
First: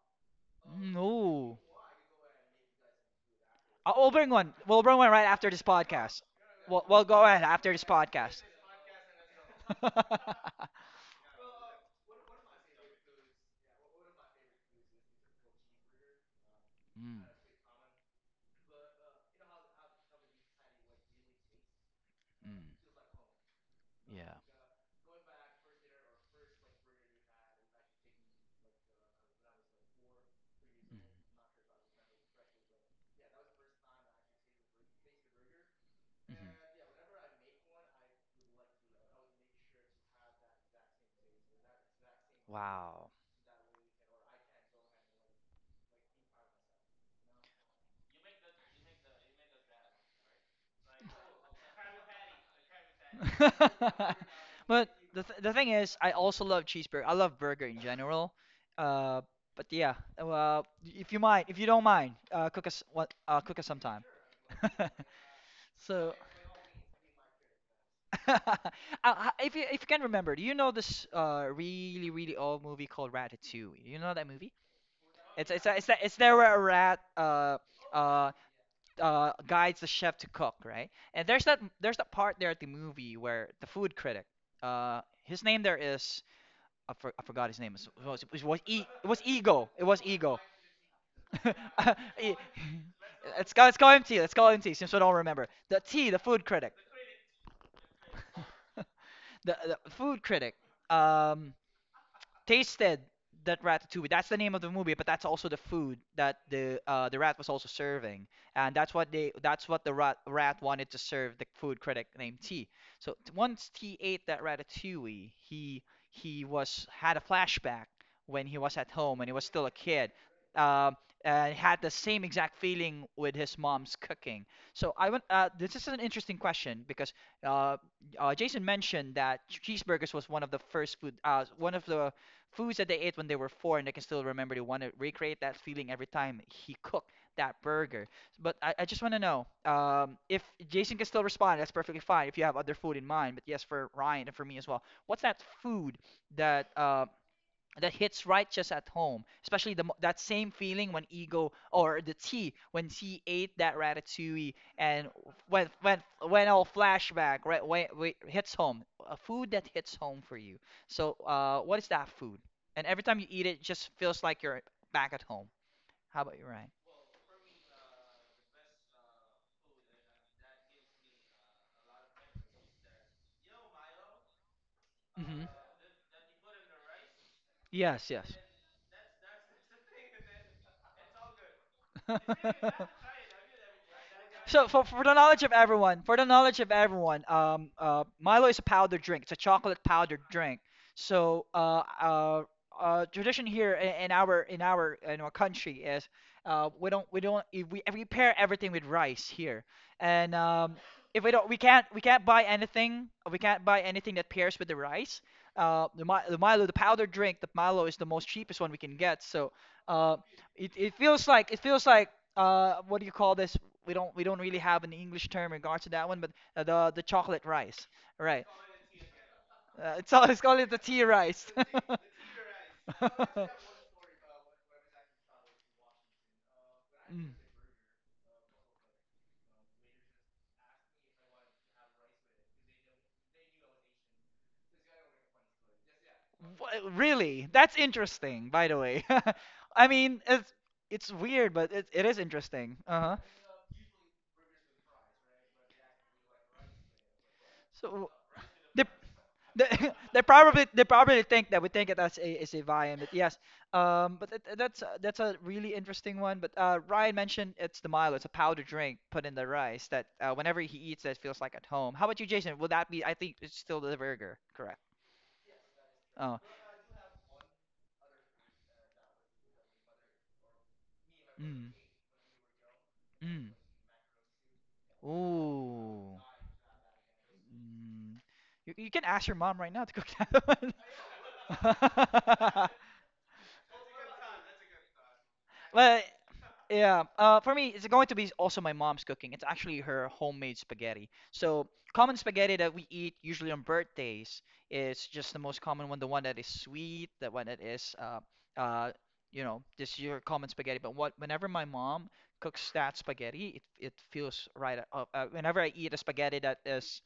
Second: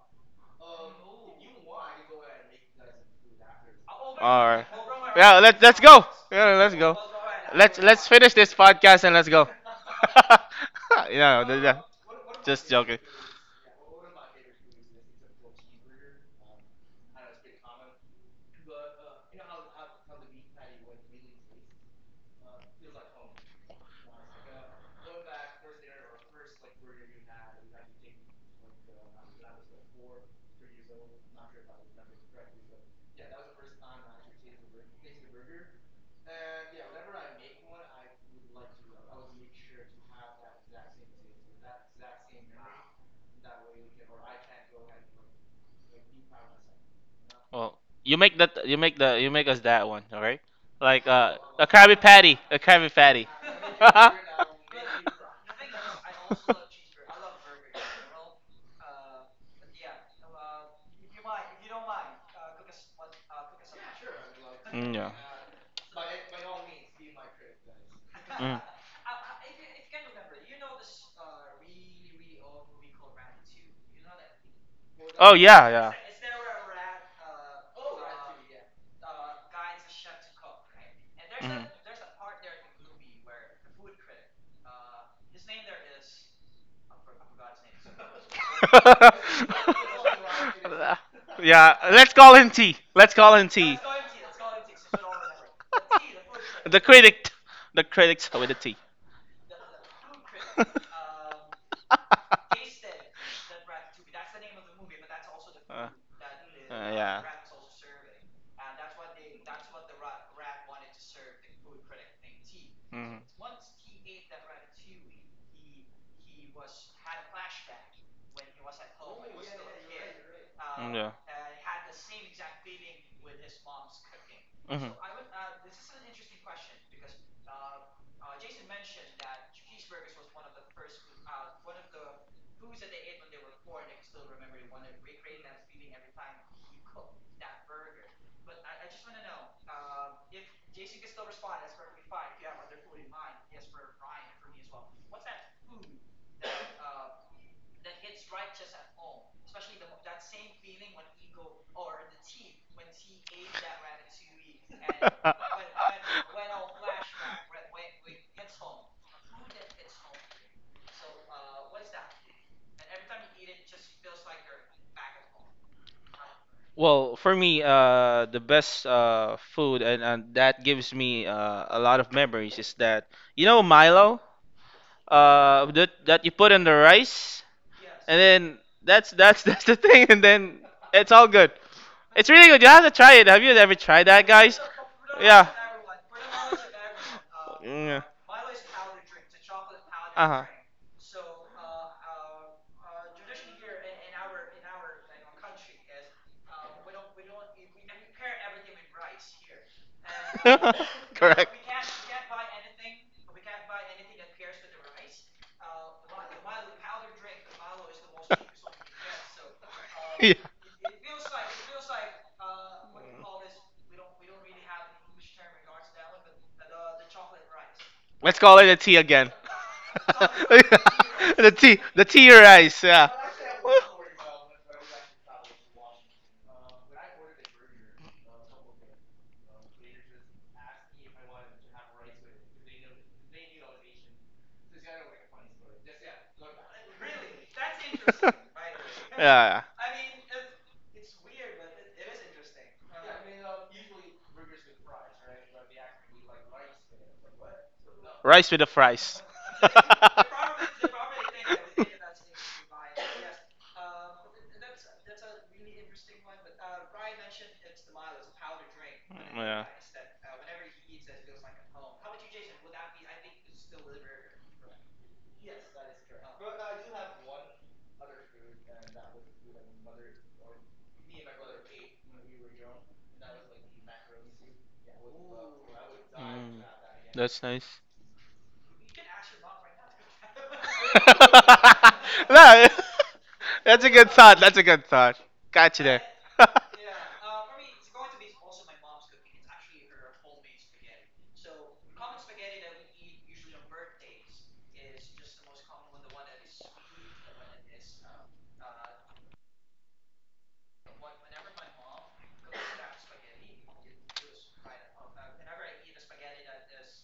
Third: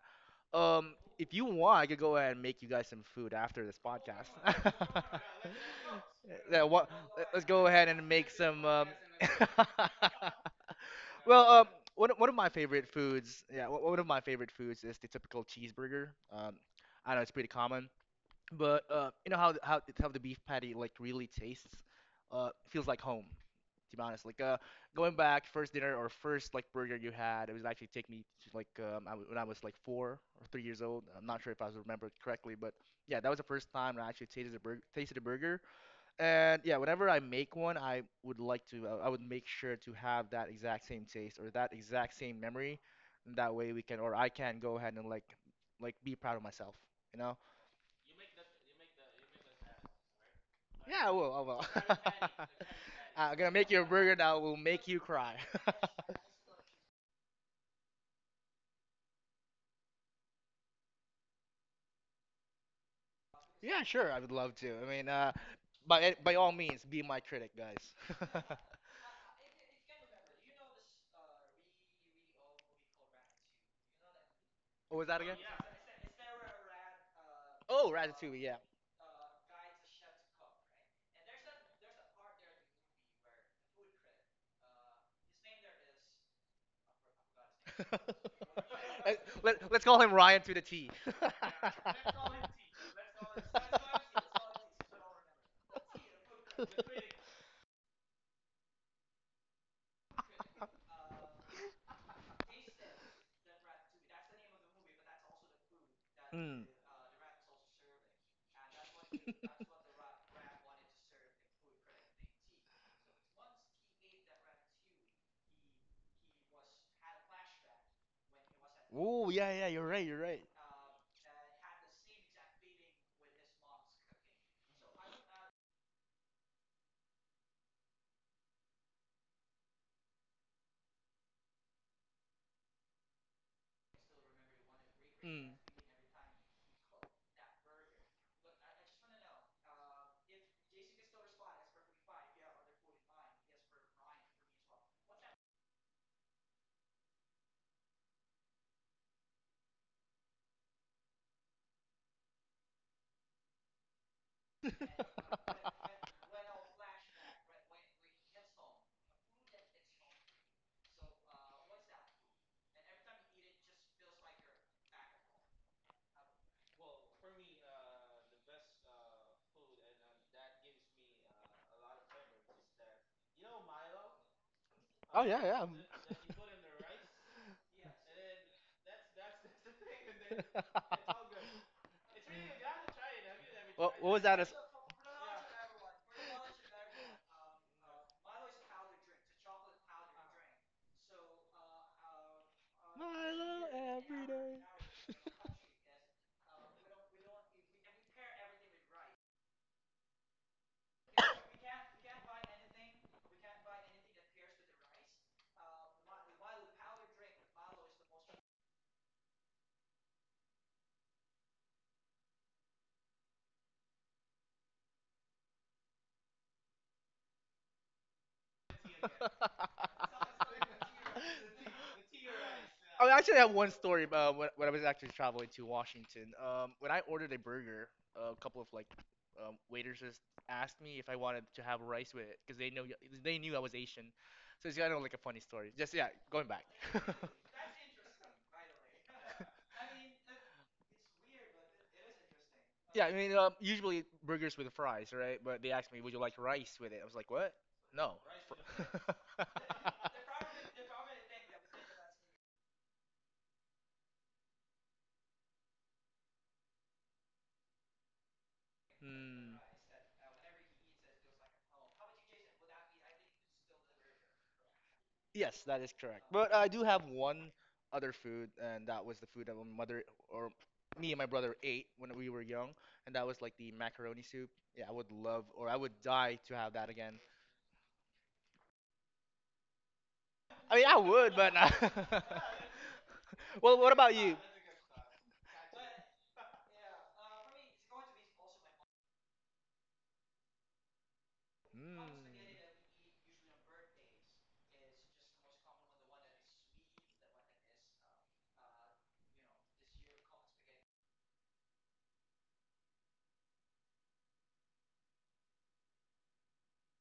Um, if you
No.
want, I could go ahead and make you guys some food after this
We'll bring
podcast.
All
one.
right.
We'll bring one right
Yeah,
after
let's
this
let's go.
podcast.
Yeah,
Yeah,
let's
We'll,
what?
go.
we'll go ahead
Let's go
after
Let's
this
ahead
let's
and make
finish
podcast.
this
some.
podcast and let's go.
Mm,
yeah,
Well,
yeah.
one of my
Just
favorite
joking.
foods, yeah, one of my favorite foods is the typical cheeseburger. I know it's pretty common. But you know how how the beef patty like really tastes?
mm,
Feels like home, to be honest.
yeah.
Like going back first dinner or first like burger you had, it was actually take me to like when I was like 4 or 3 years
Mm,
old. I'm not sure if I was remembered correctly, but yeah, that was the first time I actually tasted a burger.
mhm.
And yeah, whenever I make one, I would like to I would make sure to have that exact same taste or that exact same memory.
Wow.
And that way we can or I can go ahead and like be proud of myself, you know?
Well, you make us that one, all right? Like
Yeah, I will. I
a
will.
Krabby Patty, a Krabby Patty.
I'm gonna make you a burger that will make
But
you
the th
cry.
the thing is, I also love cheeseburger. I love burger in general. Uh, but yeah, well, if you mind, if you don't mind, cook us
yeah,
sometime.
sure. I would love to.
Mm, yeah.
So,
By all means, be my critic, guys.
uh,
Mm.
if you can remember, do you know this really really old movie called Ratatouille? You know that movie?
what was that again?
Oh
It's a-
yeah,
it's that
yeah.
it's there where a rat
Oh,
uh
Ratatouille. Yeah.
guides the chef to cook, right? And there's that
Mhm.
there's that part there at the movie where the food critic, his name there is I forgot his name. It was it was, e, it was ego. It
Let's
was
call him
ego.
Ryan to the T.
yeah, let's call
E-
him T. Let's call him
let's go. Let's
T.
call him T. Let's call him T. Since we don't remember the T, the food critic,
The critic. The critics with a T.
the food critic. Um, Tasted that ratatouille. That's the name of the movie, but that's also the
Uh,
food that
Mm.
the
yeah.
rat was also serving, and that's what they that's what the rat wanted to serve the food critic named T. So
Mhm.
once T ate that ratatouille, he was had a flashback when he was at home and
Oh
he was
yeah,
still
yeah,
a
you're right,
kid.
you're right.
Mm,
Um,
yeah.
and had the same exact feeling with his mom's cooking. So
Mhm.
I want. This is an interesting question because uh, Jason mentioned that cheeseburgers was one of the first food, one of the foods that they ate when they were four and they can still remember they want to recreate
Mm.
that feeling every time he cooked that burger. But I just want to know if Jason can still respond, that's perfectly fine if you have other food in mind, but yes, for Ryan and for me as well, what's that food that that hits right just at home, especially the that same feeling when Ego or the T when T ate that ratatouille and when when when all flashback right when hits home, a food that hits home for you. So what is that food? And every time you eat it, it just feels like you're back at home. How about you, Ryan?
Well, for me, the best food and that gives me a lot of memories is that Milo
Oh yeah,
Hmm.
yeah.
that you put in the rice,
Yes,
and
yes.
then that's that's the thing, and then it's all good. It's really good. You have to try it. Have you ever tried
What was
that,
that?
guys?
So for the knowledge
Yeah.
of everyone, for the knowledge of everyone,
yeah.
Milo is a powder drink. It's a chocolate powdered
Uh
drink. So tradition
Milo
here in
every
our
day.
in our in our country is we don't we don't we pair everything with rice here, and
huh.
if we don't
Correct.
we can't buy anything we can't buy anything that pairs with the rice. The, the Milo, the powdered drink, the Milo is the most cheapest one we can get. So uh
Yeah.
it, it feels like what do you call this? We don't we don't really have an English term in regards to that one, but the chocolate rice,
Let's
right?
call it a tea again.
It's all it's called it the tea rice.
The tea, the tea or ice. Yeah.
I actually have one story about when I was actually traveling to Washington. When I
Mm.
ordered a burger, a couple of like waitresses asked me if I wanted to have rice with it because they knew I was Asian. So it's kind of like a funny story. Just yeah, going
Wha-
back.
Really? That's interesting, by the way.
yeah.
I mean, it's weird, but it is interesting. Uh-huh.
Usually burgers with fries, right? But they asked me, would you like rice with it? I was like, what?
So
No.
The
they
Fr-
fries.
they they probably think that we think it as a viand, but yes, but that, that's a really interesting one. But Ryan mentioned it's the Milo, it's a powder drink put in the
Hmm.
yeah.
rice, that whenever he eats it feels like at home. How about you, Jason? Would that be? I think it's still the burger, correct?
Yes, that is correct.
Oh,
But I do have one other food, and that was the food that my mother or me and my brother
mm,
ate when we were young, and that was
mm.
like the macaroni soup. Yeah, I would love, or I would
Ooh.
die to
Mm.
have that again.
That's nice.
Mm, you can ask your mom right now to cook that
I mean, I would, but not.
no,
one.
well,
that's a
what
good
about you?
thought. That's a good thought. Got you there.
But yeah, for me, it's going to be also my mom's cooking. It's actually her homemade spaghetti. So
Mm,
common spaghetti that we eat usually on birthdays is just the most common one, the one that is sweet, the one that is uh, you know, this is your common spaghetti. But what whenever my mom cooks that spaghetti, it feels right. Whenever I eat a spaghetti that is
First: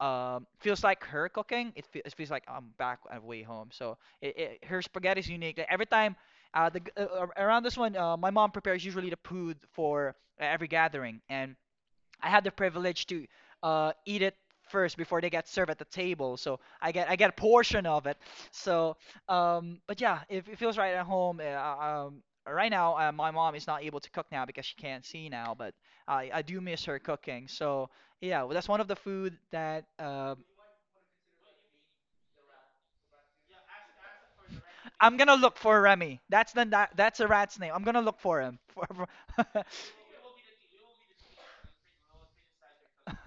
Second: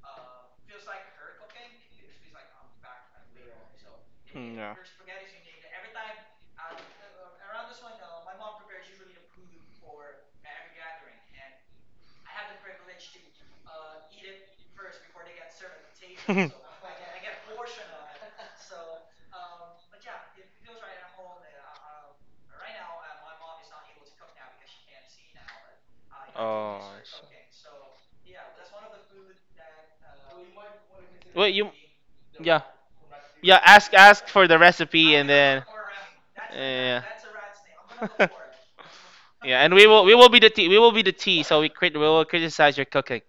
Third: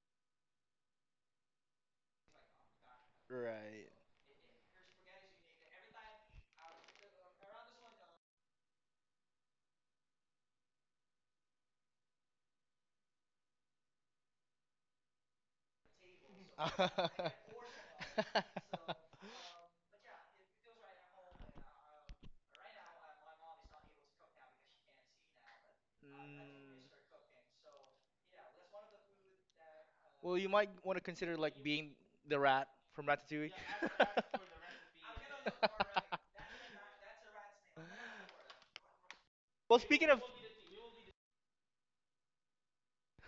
feels like her cooking it, it feels like I'm back at way home,
right.
so it,
yeah.
her spaghetti is unique. Like, every time around this one my mom prepares usually the food for every gathering, and I had the privilege to eat it first before they get served at the table, so I get a portion of it. So, but yeah, it feels right at home. Right now, my mom is not able to cook now because she can't see now, but I
Mm.
I do miss her
oh.
cooking. So yeah, well, that's one of the food that
Well, you might want to consider
Well,
like being the
yeah,
rat from Ratatouille.
yeah. Ask for the recipe
I'm
and
gonna look
then
for Remy.
yeah,
That's a rat's name. I'm gonna look for him.
yeah. And
Well,
we will
speaking
we
of
will be the tea. We will be the tea. So we will criticize your cooking.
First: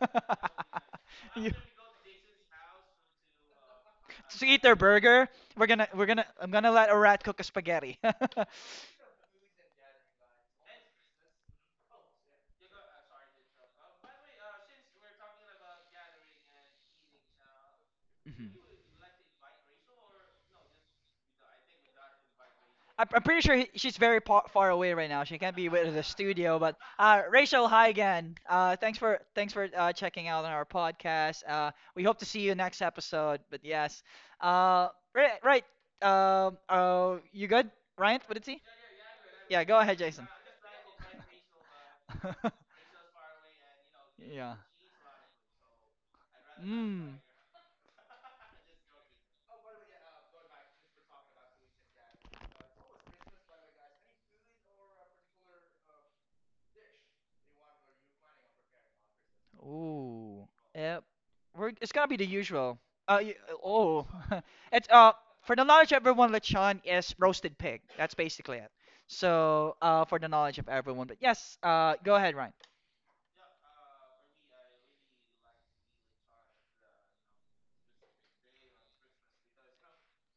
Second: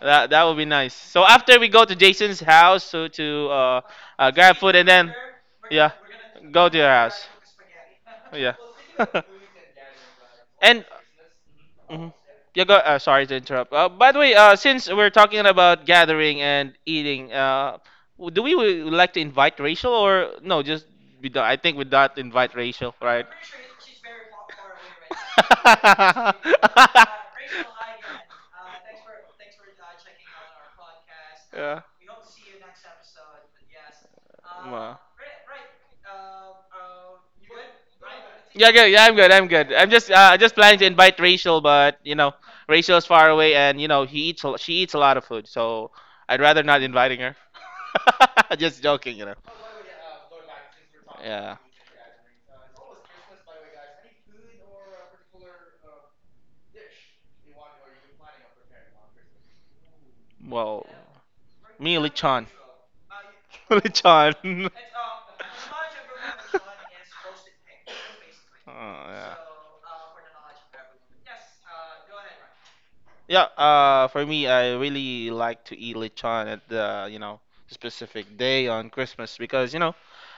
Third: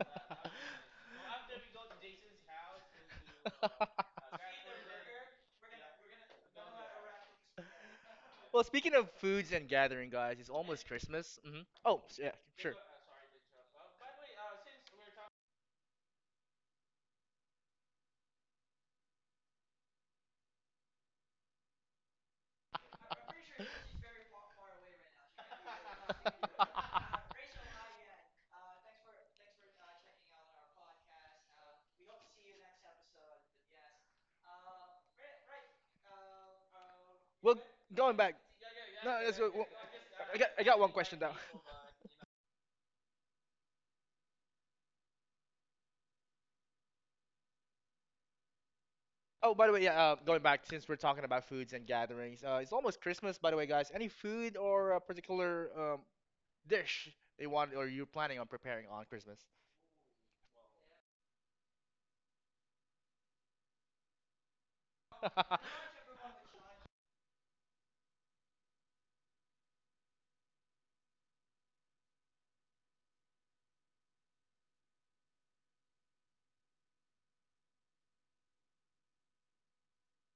That will be nice. So
You-
after we go to Jason's house to
to
grab
eat
food
their
and then
burger. We're gonna
yeah,
we're gonna I'm
go
gonna
to your
let a
house.
rat cook a spaghetti.
Oh, yeah.
well, speaking of foods and gathering, guys, it's
and
almost Christmas. Hmm. Oh,
Mhm.
yeah,
yeah,
sure.
go. Sorry to interrupt. By the way, since we're talking about gathering and eating, uh, w- do we
Mhm.
w- like to invite Rachel or no? Just we don't, I think we don't invite Rachel,
I'm
right?
pretty sure she's very far away right now. She can't be with the studio, but Rachel, hi again. Thanks for checking out on our podcast.
Yeah.
We hope to see you next episode. But yes, uh,
Ma.
right, right. You
Well,
good,
going
Ryan? What
back.
did he?
Yeah, good. Yeah, I'm
No,
good.
that's
I'm
what,
Yeah,
well,
good.
go ahead, Jason.
I just
I
planning
got
to
one
invite
question though.
Rachel, but Rachel's far away, and
Yeah.
she eats a lot of food, so I'd rather not
Mm.
inviting her. Just joking.
Oh, by the way, yeah, going back since we're talking about
Yeah.
foods and gatherings, it's almost Christmas, by the way, guys. Any food or a particular dish they want or you're planning on preparing on Christmas?
Ooh.
Well,
Yep. We're, it's
me
gonna be the
lechon,
usual. Uh, y- oh.
lechon.
It's for the knowledge of everyone, lechon is roasted pig. That's basically it.
Oh yeah.
So for the knowledge of everyone, but yes, go ahead, Ryan.
Yeah, for me, I really like to eat lechon at the specific day on Christmas because, you know,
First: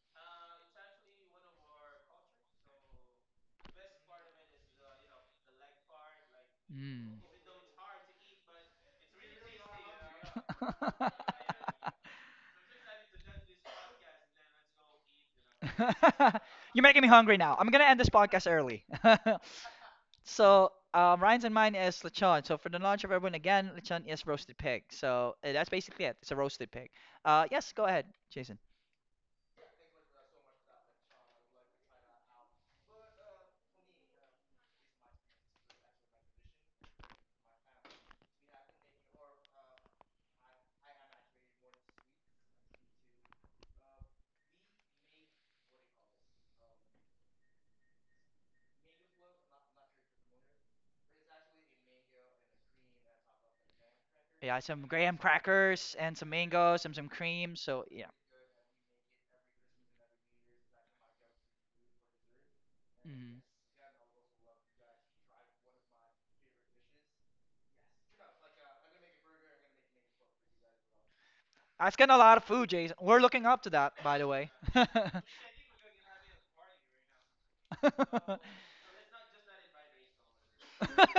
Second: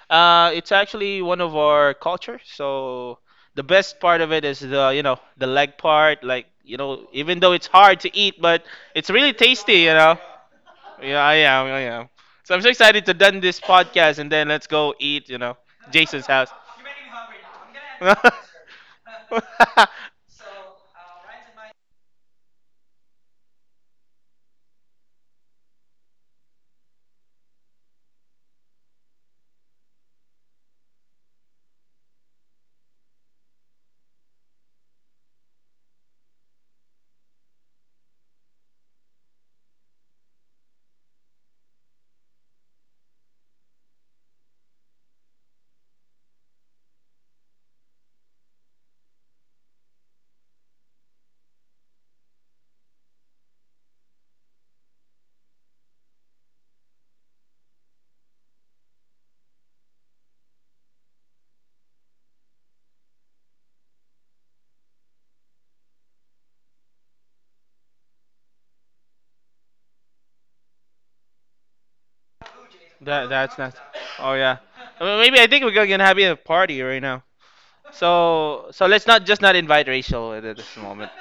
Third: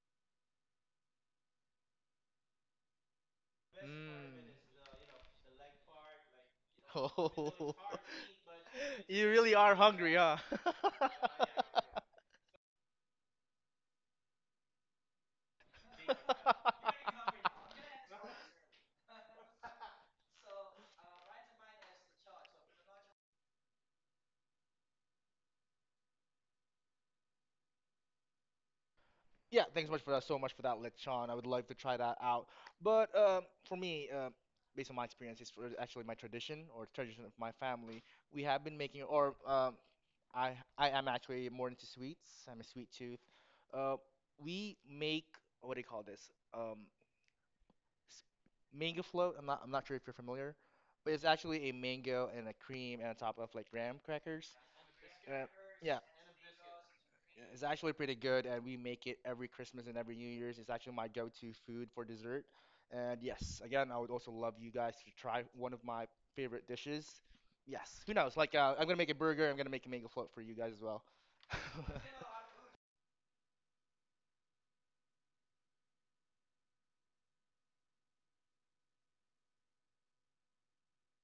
uh, it's actually one of our culture. So the best part of it
Mm.
is the leg part. Like, you know,
Mm.
even though it's
Oh,
hard to eat, but it's
you
really
really are
tasty, you
hungry,
know.
huh?
Yeah, I am. So I'm so excited to done this podcast and then let's go eat, Jason's house.
You're making me hungry now. I'm gonna end this podcast early. So, Ryan's and mine is lechon. So, for the knowledge of everyone, again, lechon is roasted pig. So, that's basically it. It's a roasted pig. Yes, go ahead, Jason.
Yeah, thanks so much for that. So much for that, Lit Sean. I would love to try that out. But for me, based on my experience, it's actually my tradition or tradition of my family. We have been making, or I I am actually more into sweets. I'm a sweet tooth. Uh, we make what do you call this? S- mango float. I'm not sure if you're familiar, but it's actually a mango and a cream and on top of like graham crackers.
Yeah, some graham
Uh,
crackers
yeah.
and some mangoes and some cream.
It's
So,
actually pretty
yeah.
good, and we make it every Christmas and every New Year's. It's actually my go-to food for dessert. And
Mm.
yes, again, I would also love you guys to try one of my favorite dishes. Yes, who knows? Like, I'm gonna make a burger. I'm gonna make a mango float for you guys as well.
That's getting a lot of food, Jason. We're
That
looking
that's
up to
nice.
that, by the
Oh
way.
yeah. Well, maybe I think we're gonna have a party right now. So let's not just not invite Rachel at this moment.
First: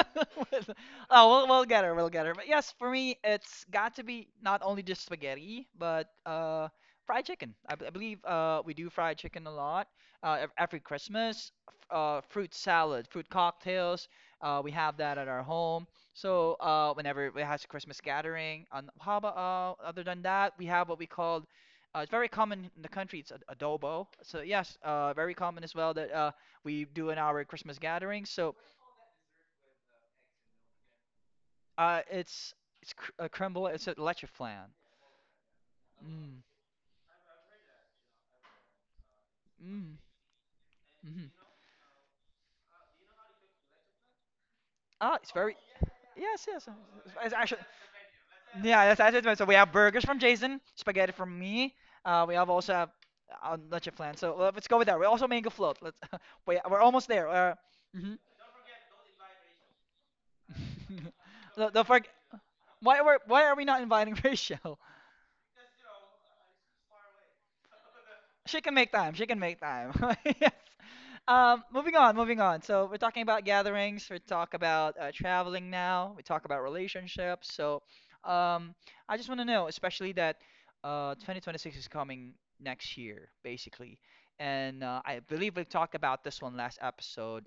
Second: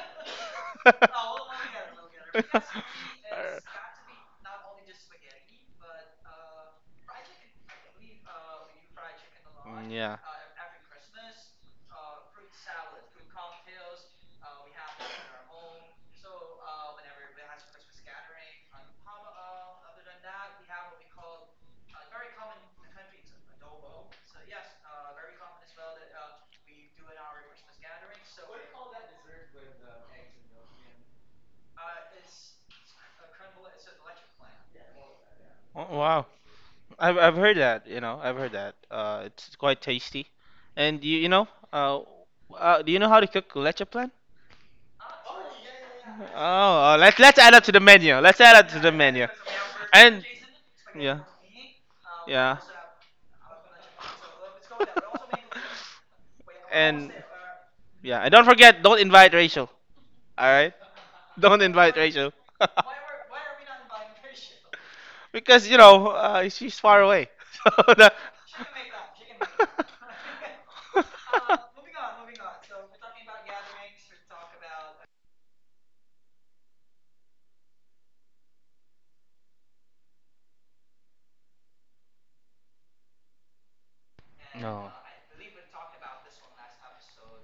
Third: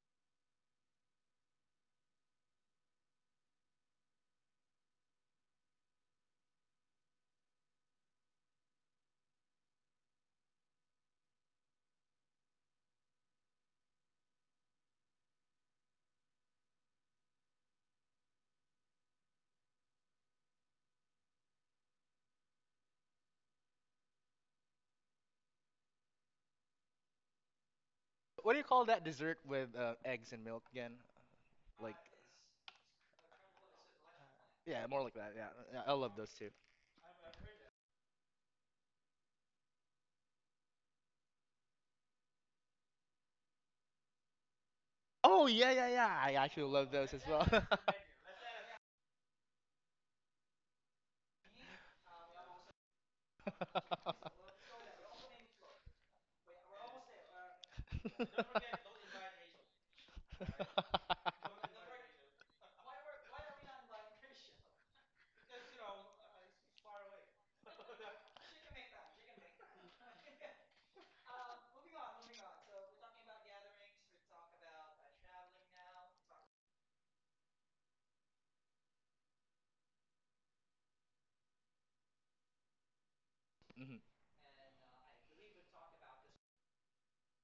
Oh, we'll get her. We'll get her. But yes, for me, it's got to be not only just spaghetti, but fried chicken. I, I believe we do fried chicken a lot.
yeah.
Every Christmas, fruit salad, fruit cocktails. We have that at our home. So, whenever we has a Christmas gathering, on how about other than that, we have what we call it's very common in the country. It's adobo. So yes, very common as well that we do in our Christmas gathering.
What
So
do you call that dessert with eggs and milk again? Like,
uh, it's crumble. It's a leche flan.
yeah, more like that. Yeah, yeah, I
Oh,
love
wow.
those
Mm,
too.
I've heard that. You know, I've heard that. It's quite
mm,
tasty. And you
mhm.
know, do you know how to cook leche plan?
Ah, it's
Oh
very.
yeah, yeah, yeah. I
Yes,
actually
yes.
Oh,
love those
let's
as
It's
let's
well.
add
actually.
up to the menu. Let's add up to
Yeah,
the menu.
that's it. So we have burgers from
And
Jason, spaghetti
yeah,
from me. We have
yeah.
also have not your plan. So let's go with that. We also make a float. Let's. we we're almost
and
there.
yeah,
Mhm.
and don't forget, don't invite Rachel. All right, don't
Don't
invite
forg-
Rachel.
Why were why are we not inviting Rachel?
because she's far away.
She
So
can
the-
make time. She can make time. Yes. Moving on, moving on. So we're talking about gatherings. We talk about traveling now. We talk about relationships. So um, I just want to know, especially that 2026 is coming next year, basically.
Mhm.
And
No.
I believe we talked about this one last episode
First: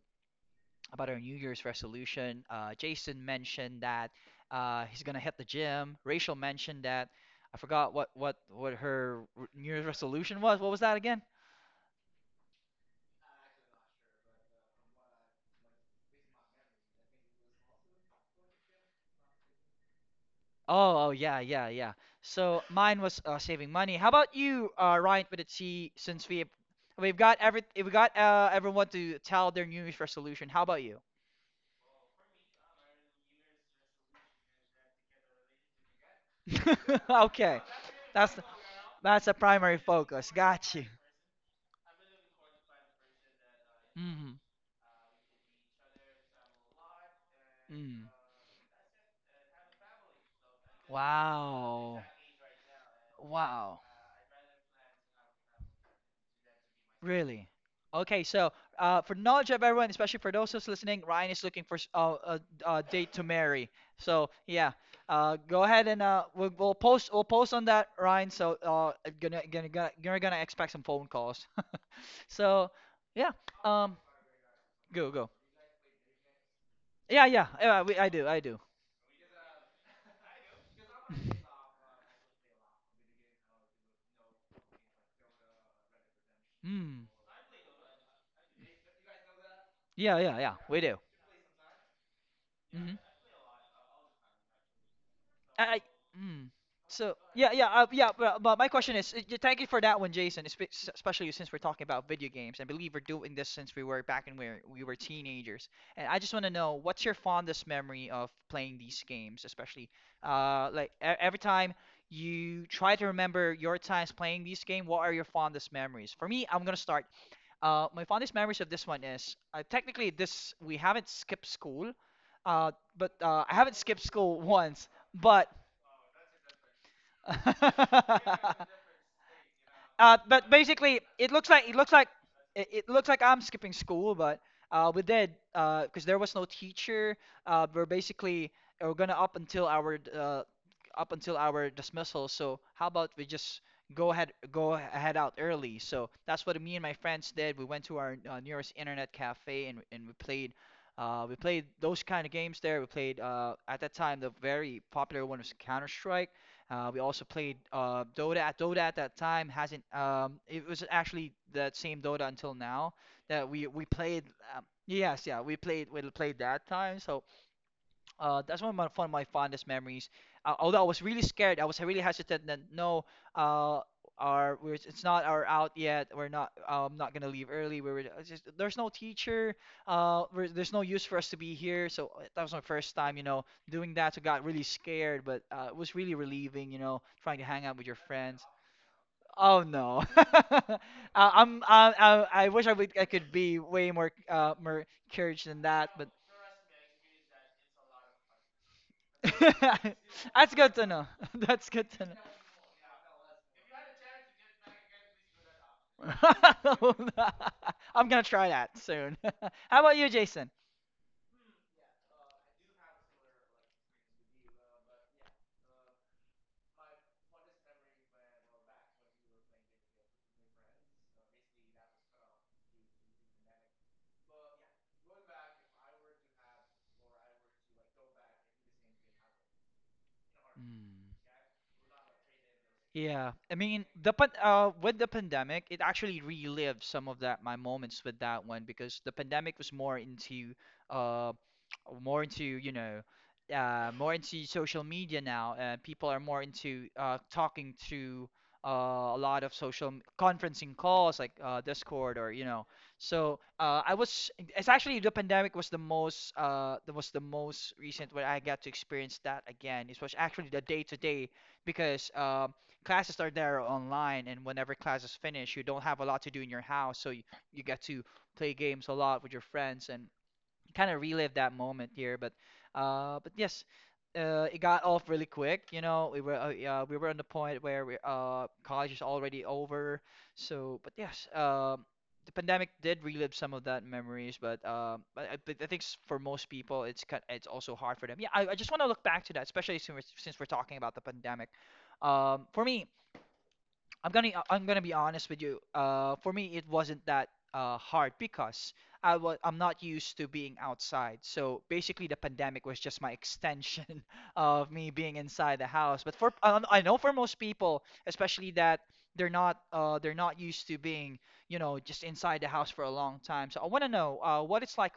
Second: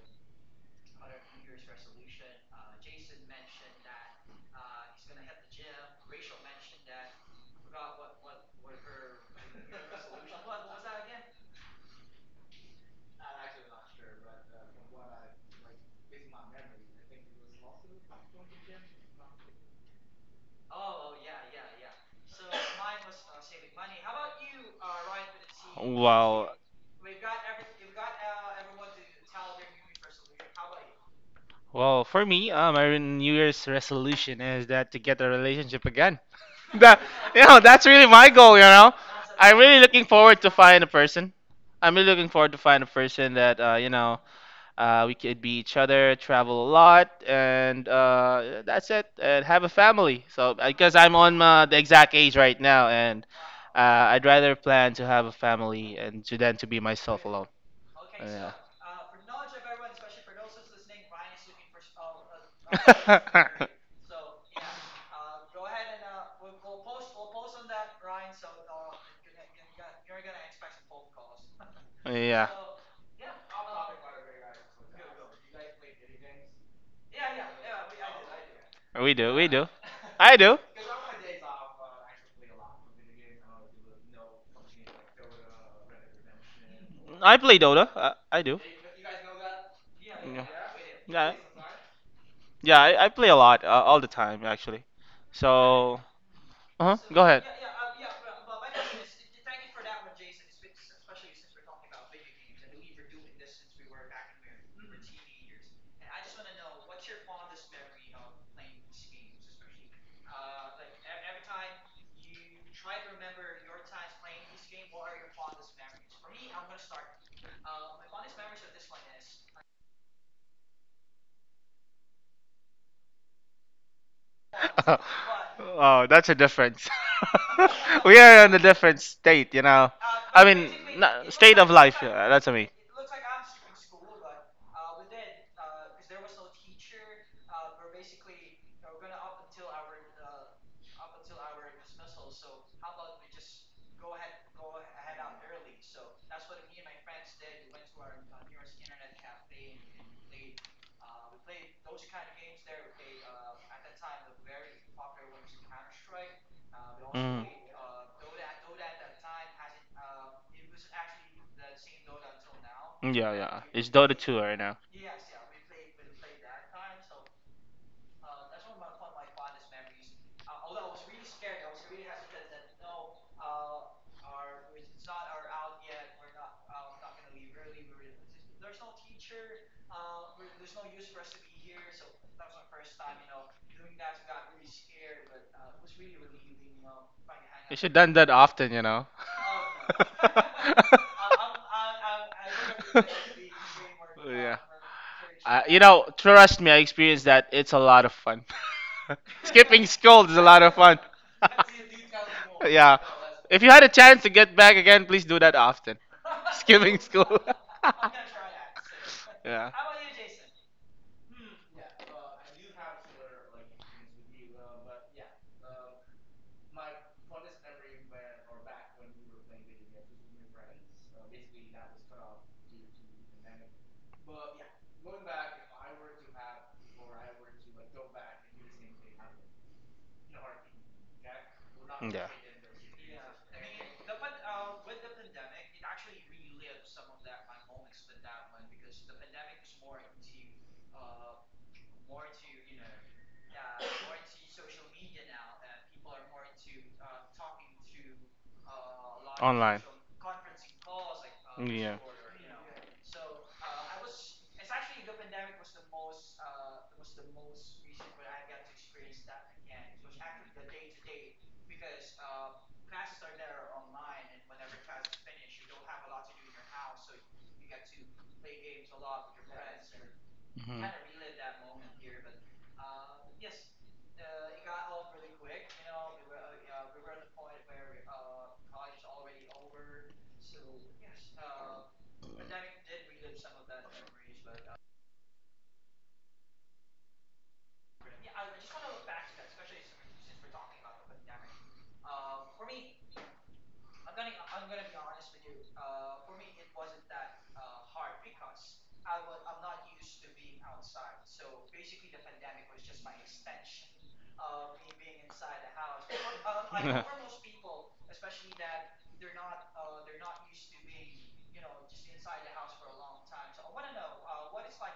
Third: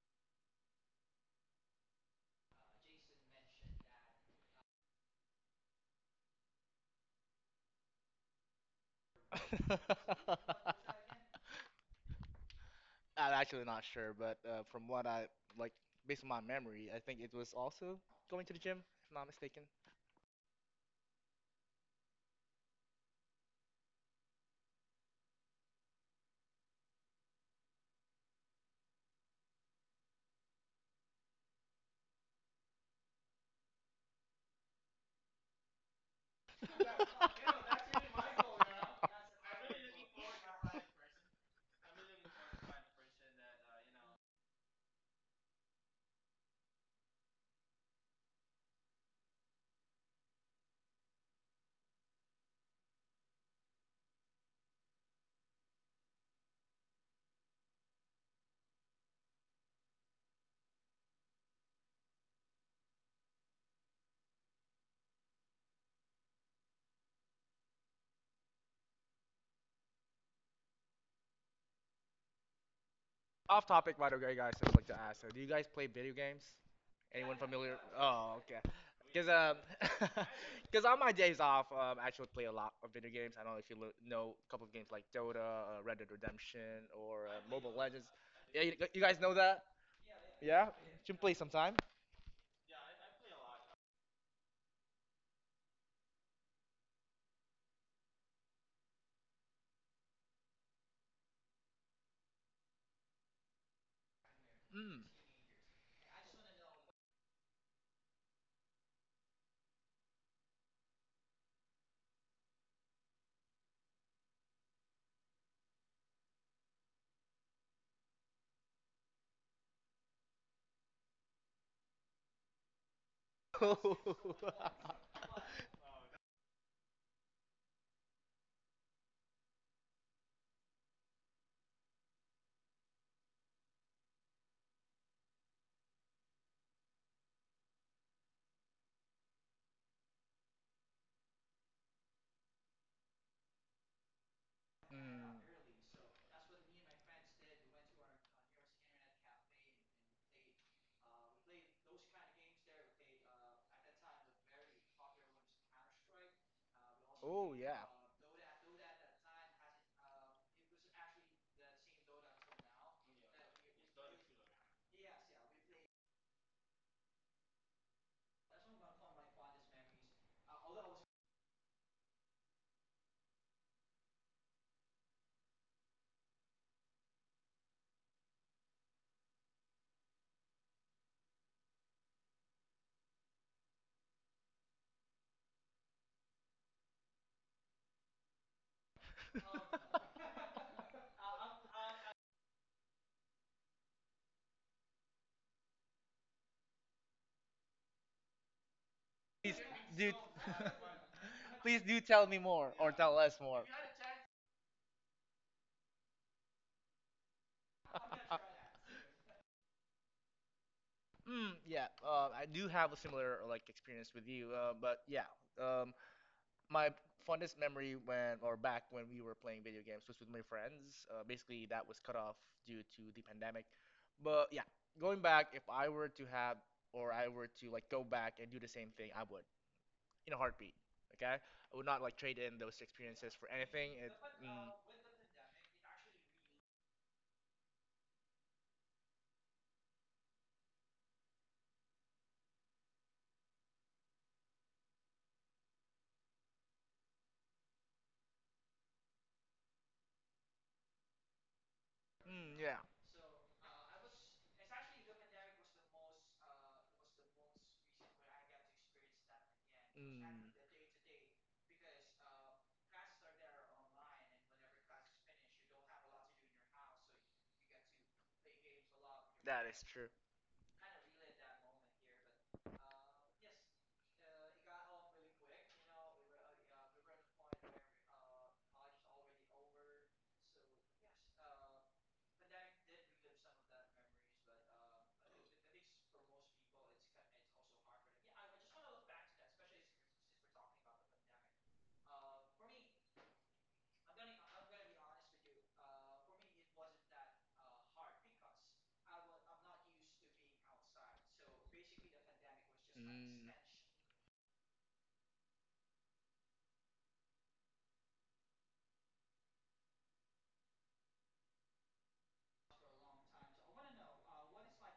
about our New Year's resolution. Jason mentioned that he's gonna hit the gym. Rachel mentioned that I forgot what her New Year's resolution was. What was that again?
I'm actually not sure, but from what I like, based on my memory, I think it was also going to the gym, if I'm not mistaken.
Oh, oh, yeah, yeah, yeah. So mine was saving money. How about you, Ryan, with a T, since we
Well,
we've got every we got everyone to tell their New Year's resolution. How about you?
well, for me, my New Year's resolution is that to get a relationship again. that, you know,
Okay,
that's really my
that's the-
goal. You know,
that's the
I'm
primary
really looking
focus.
forward to
Got
find
you.
a person. I'm really looking forward to find a person that
Hmm.
we could be each other, travel a lot, and
Mm.
uh, that's it, and have a family. So because I'm on the
Wow.
exact age right now, and
Wow.
Uh, I'd rather plan to have a family and to then to be myself alone.
Really? Okay, so
Yeah.
for knowledge of everyone, especially for those who's listening, Ryan is looking for a date to marry. So yeah, go ahead and we'll post on that, Ryan. So gonna gonna gonna you're gonna expect some phone calls.
yeah,
So yeah,
Off
um,
topic, by the way, guys. I just like to
go
ask. So,
go.
do you guys play video games?
Yeah,
Anyone
yeah,
familiar?
yeah. We,
Oh,
I do.
okay.
we
Because
do, we do. I do.
because on my days off, I actually play a lot of video games. I don't know if you know a couple of games like Dota, Red Dead Redemption,
Hmm.
or
I play
Mobile
Dota.
Legends.
I do.
Yeah, you guys know that?
Yeah, yeah,
Yeah.
yeah.
Yeah,
We do.
should
Yeah.
play sometime.
Yeah,
Mm-hmm.
I play a lot, all the time actually.
I
So,
mm.
uh-huh,
So
go ahead.
yeah, yeah, yeah. But my question is, thank you for that one, Jason. Especially since we're talking about video games. I believe we're doing this since we were back when we were
Mm.
teenagers. And I just want to know, what's your fondest memory of playing these games, especially every time you try to remember your times playing these game. What are your fondest memories? For me, I'm gonna start. My fondest memories of this one is technically this we haven't skipped school, but I haven't skipped school once. But
oh, that's a difference. we are in a
uh,
different state, you know. I
but
mean,
basically,
state of life. Yeah, that's what I mean.
it looks like I'm skipping school, but we did because there was no teacher. We're basically we're gonna up until our dismissal. So how about we just go ahead out
Mm.
early? So that's what me and my friends did. We went to our nearest internet cafe and we played. We played those kind of games there. We played at that time the very popular one was Counter Strike, we also
Mm.
played Dota. At Dota at that time hasn't. It was actually that same Dota until now
Yeah,
that
yeah.
we
It's Dota
played.
2 right now.
Yes, yeah, we played that time. So that's one of my fondest memories. Although I was really scared, I was really hesitant. That no, uh, our we're, it's not our out yet. We're not. I'm not gonna leave early. We were it's just there's no teacher. We're, there's no use for us to be here. So that was my first time, you know, doing that. So got really scared, but it was really relieving, you know, trying to hang
You
out with
should
your
done that
friends.
often, you know.
Oh no, I wish I could be way more
yeah.
courage than
You
that.
know, trust me, I experienced that. It's a lot of fun.
Please
Skipping
do.
school is a
That's
lot of
good to
fun.
know. That's
Please
good
do
to
tell me more or
yeah.
tell us
If
more.
you had a chance to get back again, please do that often.
know.
Skipping school.
I'm gonna try that soon.
yeah.
How about you, Jason?
Yeah, I do have a similar like experience with you, but yeah, um, my fondest memory when or back when we were playing video games was with my friends. Basically, that was cut off due to the pandemic. But yeah, going back, if I were to have or I were to like go back and do the same thing, I would in a heartbeat.
Hmm.
Okay, I would not like
Yeah.
trade in those
Yeah,
experiences for
I mean
anything.
the pan
Mm,
with the pandemic, it actually relived some of that my moments with that one because the pandemic was more into uh more into you know more into social media now and people are more into talking to a lot of
Online.
conferencing calls like
Yeah.
Discord or you know.
yeah.
So I was it's actually the pandemic was the most that was the most recent where I got to experience that again. It was
Mm.
actually the day to day because classes are there online, and whenever classes finish, you don't have a lot to do in your house, so you get to play games a lot with your
That is
friends and
true.
hmm
kind of relive that moment here. But yes, it got off really quick. You know, we were yeah, we were on the point where college is already over. So, but yes, the pandemic did relive some of that memories, but but I think for most people, it's also hard for them. Yeah, I just want to look back to that, especially since we're talking about the pandemic. For me, I'm gonna be honest with you. For me, it wasn't that hard because I'm not used to being outside. So basically, the pandemic was just my
Mm.
extension of me being inside the house. But for I know for most people, especially that they're not used to being you know just inside the house for a long time. So I want to know uh what it's like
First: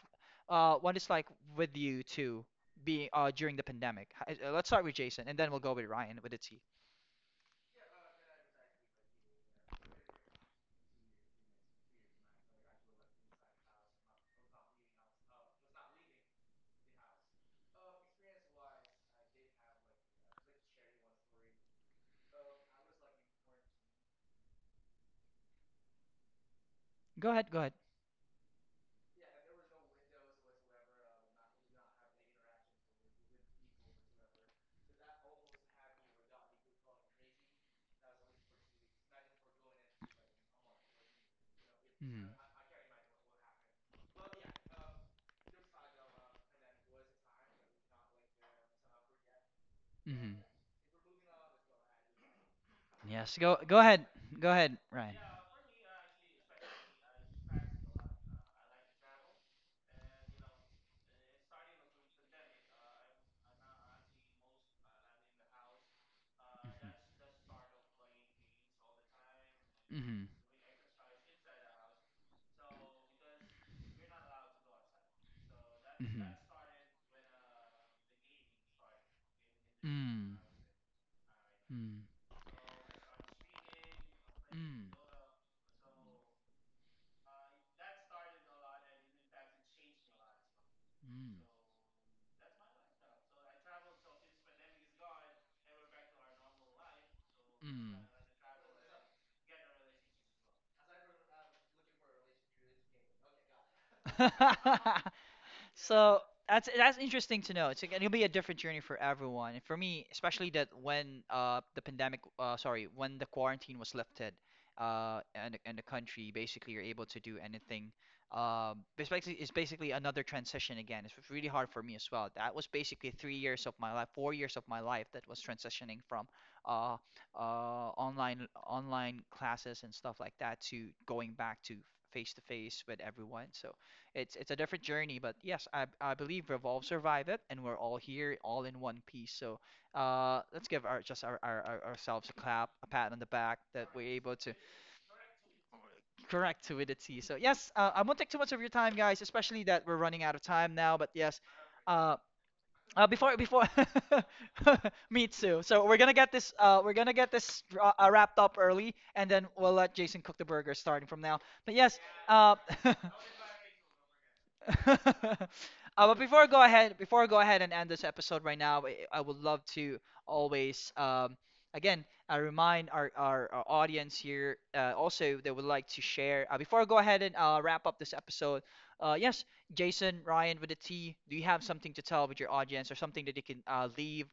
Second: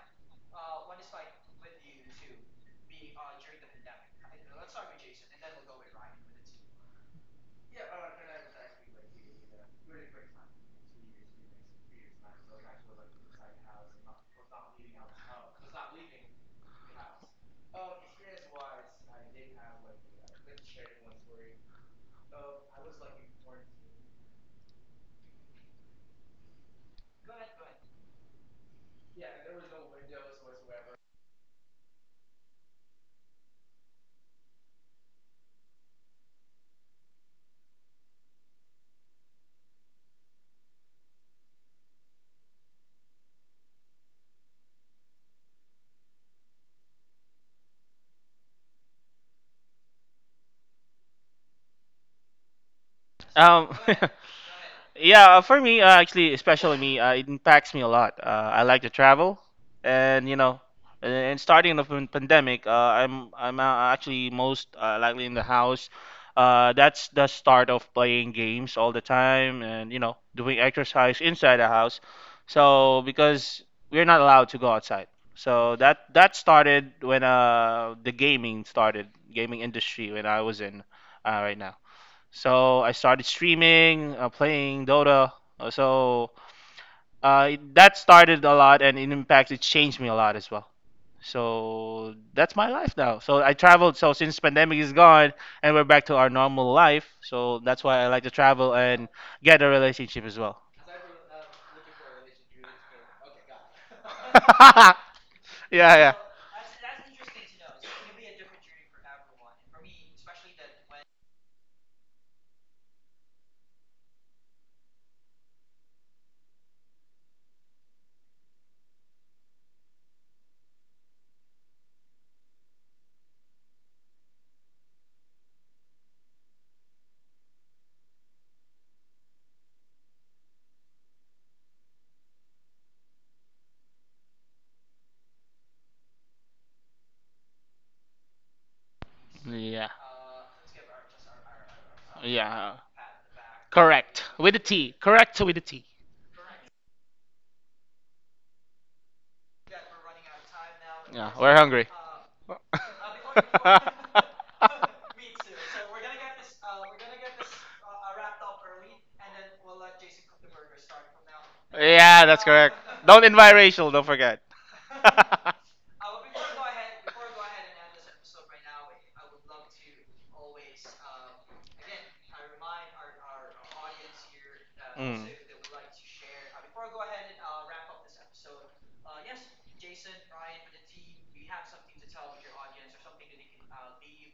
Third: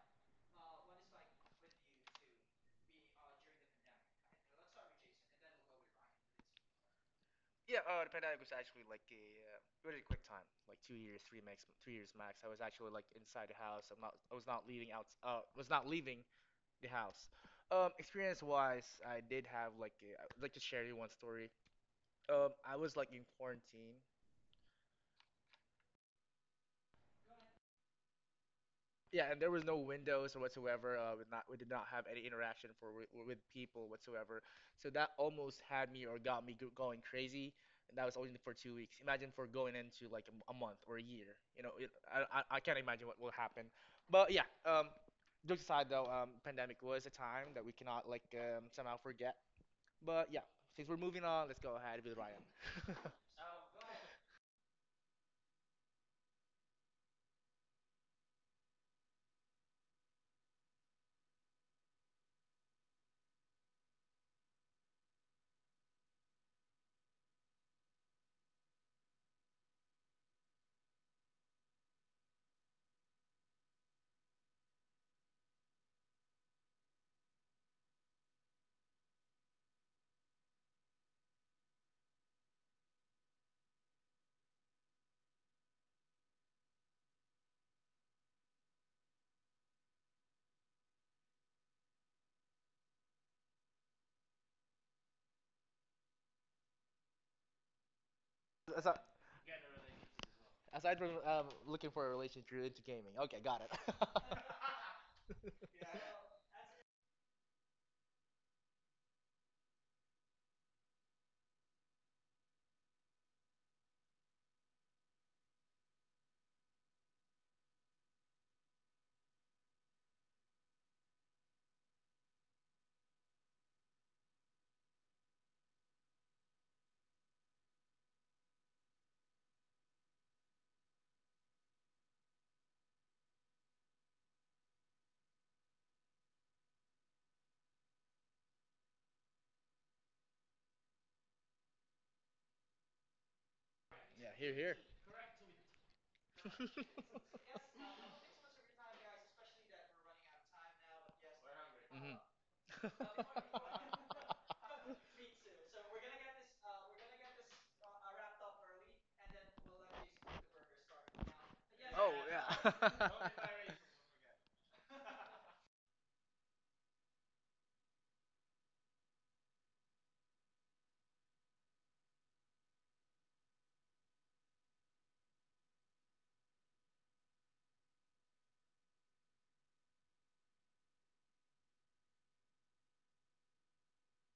uh what it's like with you to be during the pandemic. Let's start with Jason, and then we'll go with Ryan with the T.
Yeah, the pandemic was actually like a uh, really quick time, like 2 years, three max, 3 years max. I was actually like inside the house. I was not leaving out, was not leaving the house. Experience wise, I did have like, a, I'd like to share you one story. I was like in quarantine.
Go ahead, go ahead.
Yeah, and there was no windows or whatsoever. We did not have any interaction for with people whatsoever. So that almost had me or got me going crazy. And that was only for 2 weeks. Imagine for going into like a month or a year. You know, it,
Hmm.
I can't imagine what will happen. But yeah, jokes aside though, pandemic was a time that we cannot like somehow forget. But
Hmm.
yeah, since we're moving on, let's go ahead with Ryan.
Yes.
So
Go go ahead. Go ahead, Ryan.
Yeah, for me, actually, especially me, it impacts me a lot. I like to travel, and you know, and starting the pandemic, I'm actually most likely in the house. That's the start of playing games all the time, and you know,
Mhm.
doing exercise inside the house. So because we're not allowed to go outside, so that
Mhm.
that started when the gaming started, gaming industry when
Mm.
I was in right now.
Mm.
So I started streaming, playing
Mm.
Dota. So that started a lot, and it impacted, changed me a lot as well. So that's my life now. So I traveled. So since pandemic is gone and we're back to our normal life, so that's
Mm.
why I like to travel
aside,
and get a relationship as well.
aside from looking for a relationship you're into gaming. Okay, got
Mm.
it.
yeah, yeah.
So that's interesting to know. It's like, it'll be a different journey for everyone, and for me, especially that when the pandemic, sorry, when the quarantine was lifted, and the country basically you're able to do anything. Basically, it's basically another transition again. It's really hard for me as well. That was basically 3 years of my life, 4 years of my life that was transitioning from uh online classes and stuff like that to going back to face with everyone. So it's a different journey, but yes, I believe Revolve survived it, and we're all here, all in one piece. So,
Yeah.
let's give our ourselves a clap,
Yeah.
a pat on the back that we're
Correct.
Yeah,
able
here,
With
to
a
here.
T. Correct with a T.
correct fluidity. So yes, I won't take too much of your time, guys, especially that we're running out of time now. But
Yeah,
yes,
we're hungry.
Mhm.
uh, before before me too. So we're gonna get this we're gonna get this wrapped up early, and then we'll let Jason cook the burger starting from now. But yes,
Oh,
yeah, that's
uh,
yeah.
correct. Don't invite Rachel, don't forget.
But before I go ahead, before I go ahead and end this episode right now, I would love to always, again, I remind our audience here
Mm.
also they would like to share. Before I go ahead and wrap up this episode, yes, Jason, Ryan with a T, do you have something to tell with your audience or something that they can leave?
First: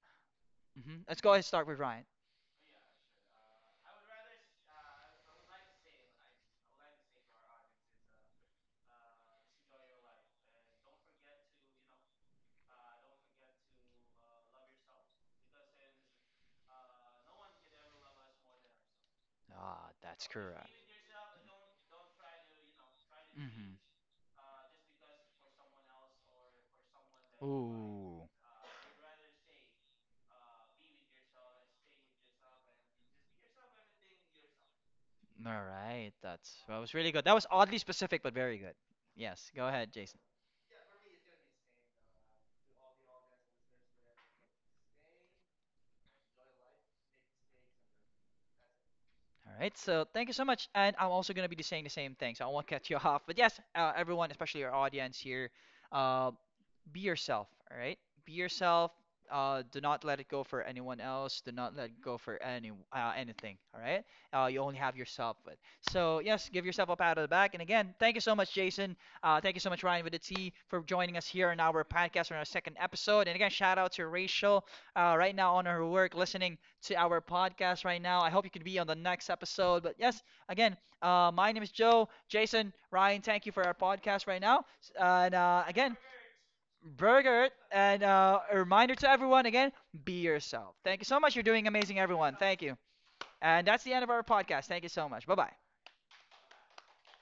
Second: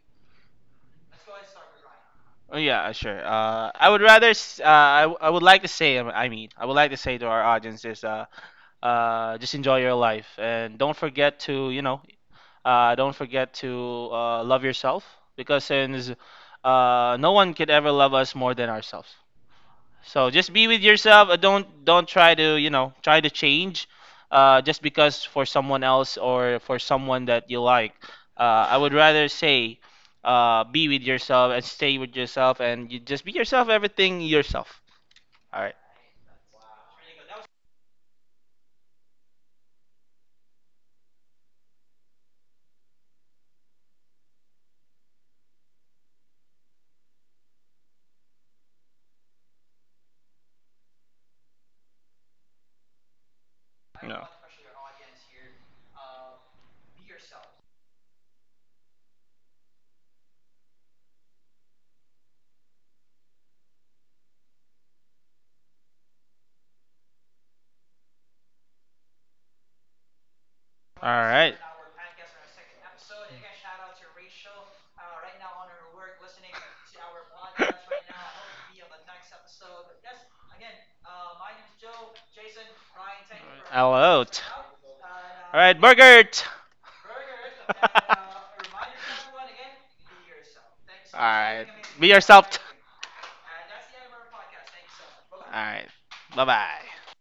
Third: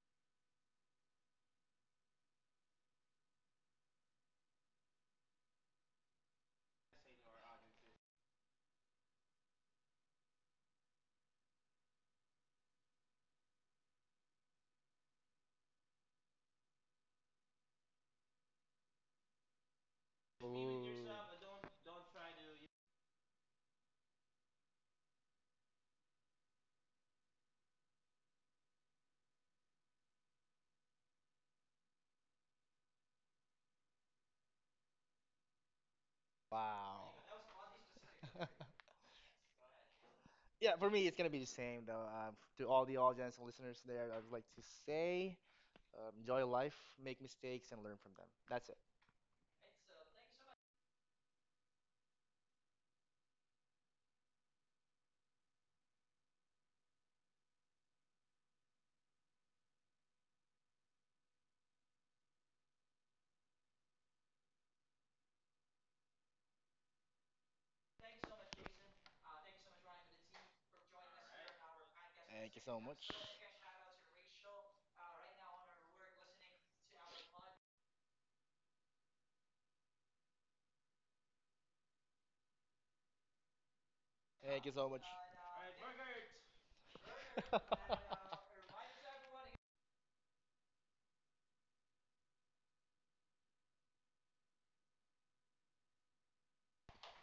Hmm. Let's go ahead and start with Ryan.
Oh, yeah, sure. I would like to I would like to say to our audience is, just enjoy your life and don't forget to, don't forget to love yourself because since no one could ever love us more than ourselves.
Ah, that's
So just be
correct.
with
Ooh.
yourself. Don't try to try to
Hmm.
change, just because for someone else or for someone that you like.
Ooh,
I would rather say be with yourself and stay with yourself and you just be yourself. Everything yourself.
all
All right.
right. That's that was really
Wow.
good. That was oddly specific, but very good. Yes, go ahead, Jason.
yeah, for me, it's gonna be the same though. To all the audience and listeners there, I would like to say, enjoy life, make mistakes, and learn from them. That's it.
All right, so thank you so much, and I'm also gonna be saying the same thing, so I won't cut you off. But yes,
No.
everyone, especially our audience here, uh, be yourself, all right? Be yourself. Do not let it go for anyone else. Do not let it go for any anything. All right. You only have yourself. With. So yes, give yourself a pat on the back. And again, thank you so much, Jason. Thank you so much, Ryan with the for
All
joining us here
right.
in our podcast on our second episode. And again, shout out to Rachel right now on her work, listening to our podcast right now. I hope you can be on the next episode. But yes, again, my name is Joe, Jason, Ryan. Thank you for our
Hello. All
podcast right now. And
right,
again,
Burgert.
Burgert. And a reminder to everyone again be yourself. Thank you
All
so much. You're doing
right.
amazing,
Be
everyone.
yourself.
Thank you. And that's the end of our podcast. Thank you so much. Bye
All
bye.
right. Bye bye.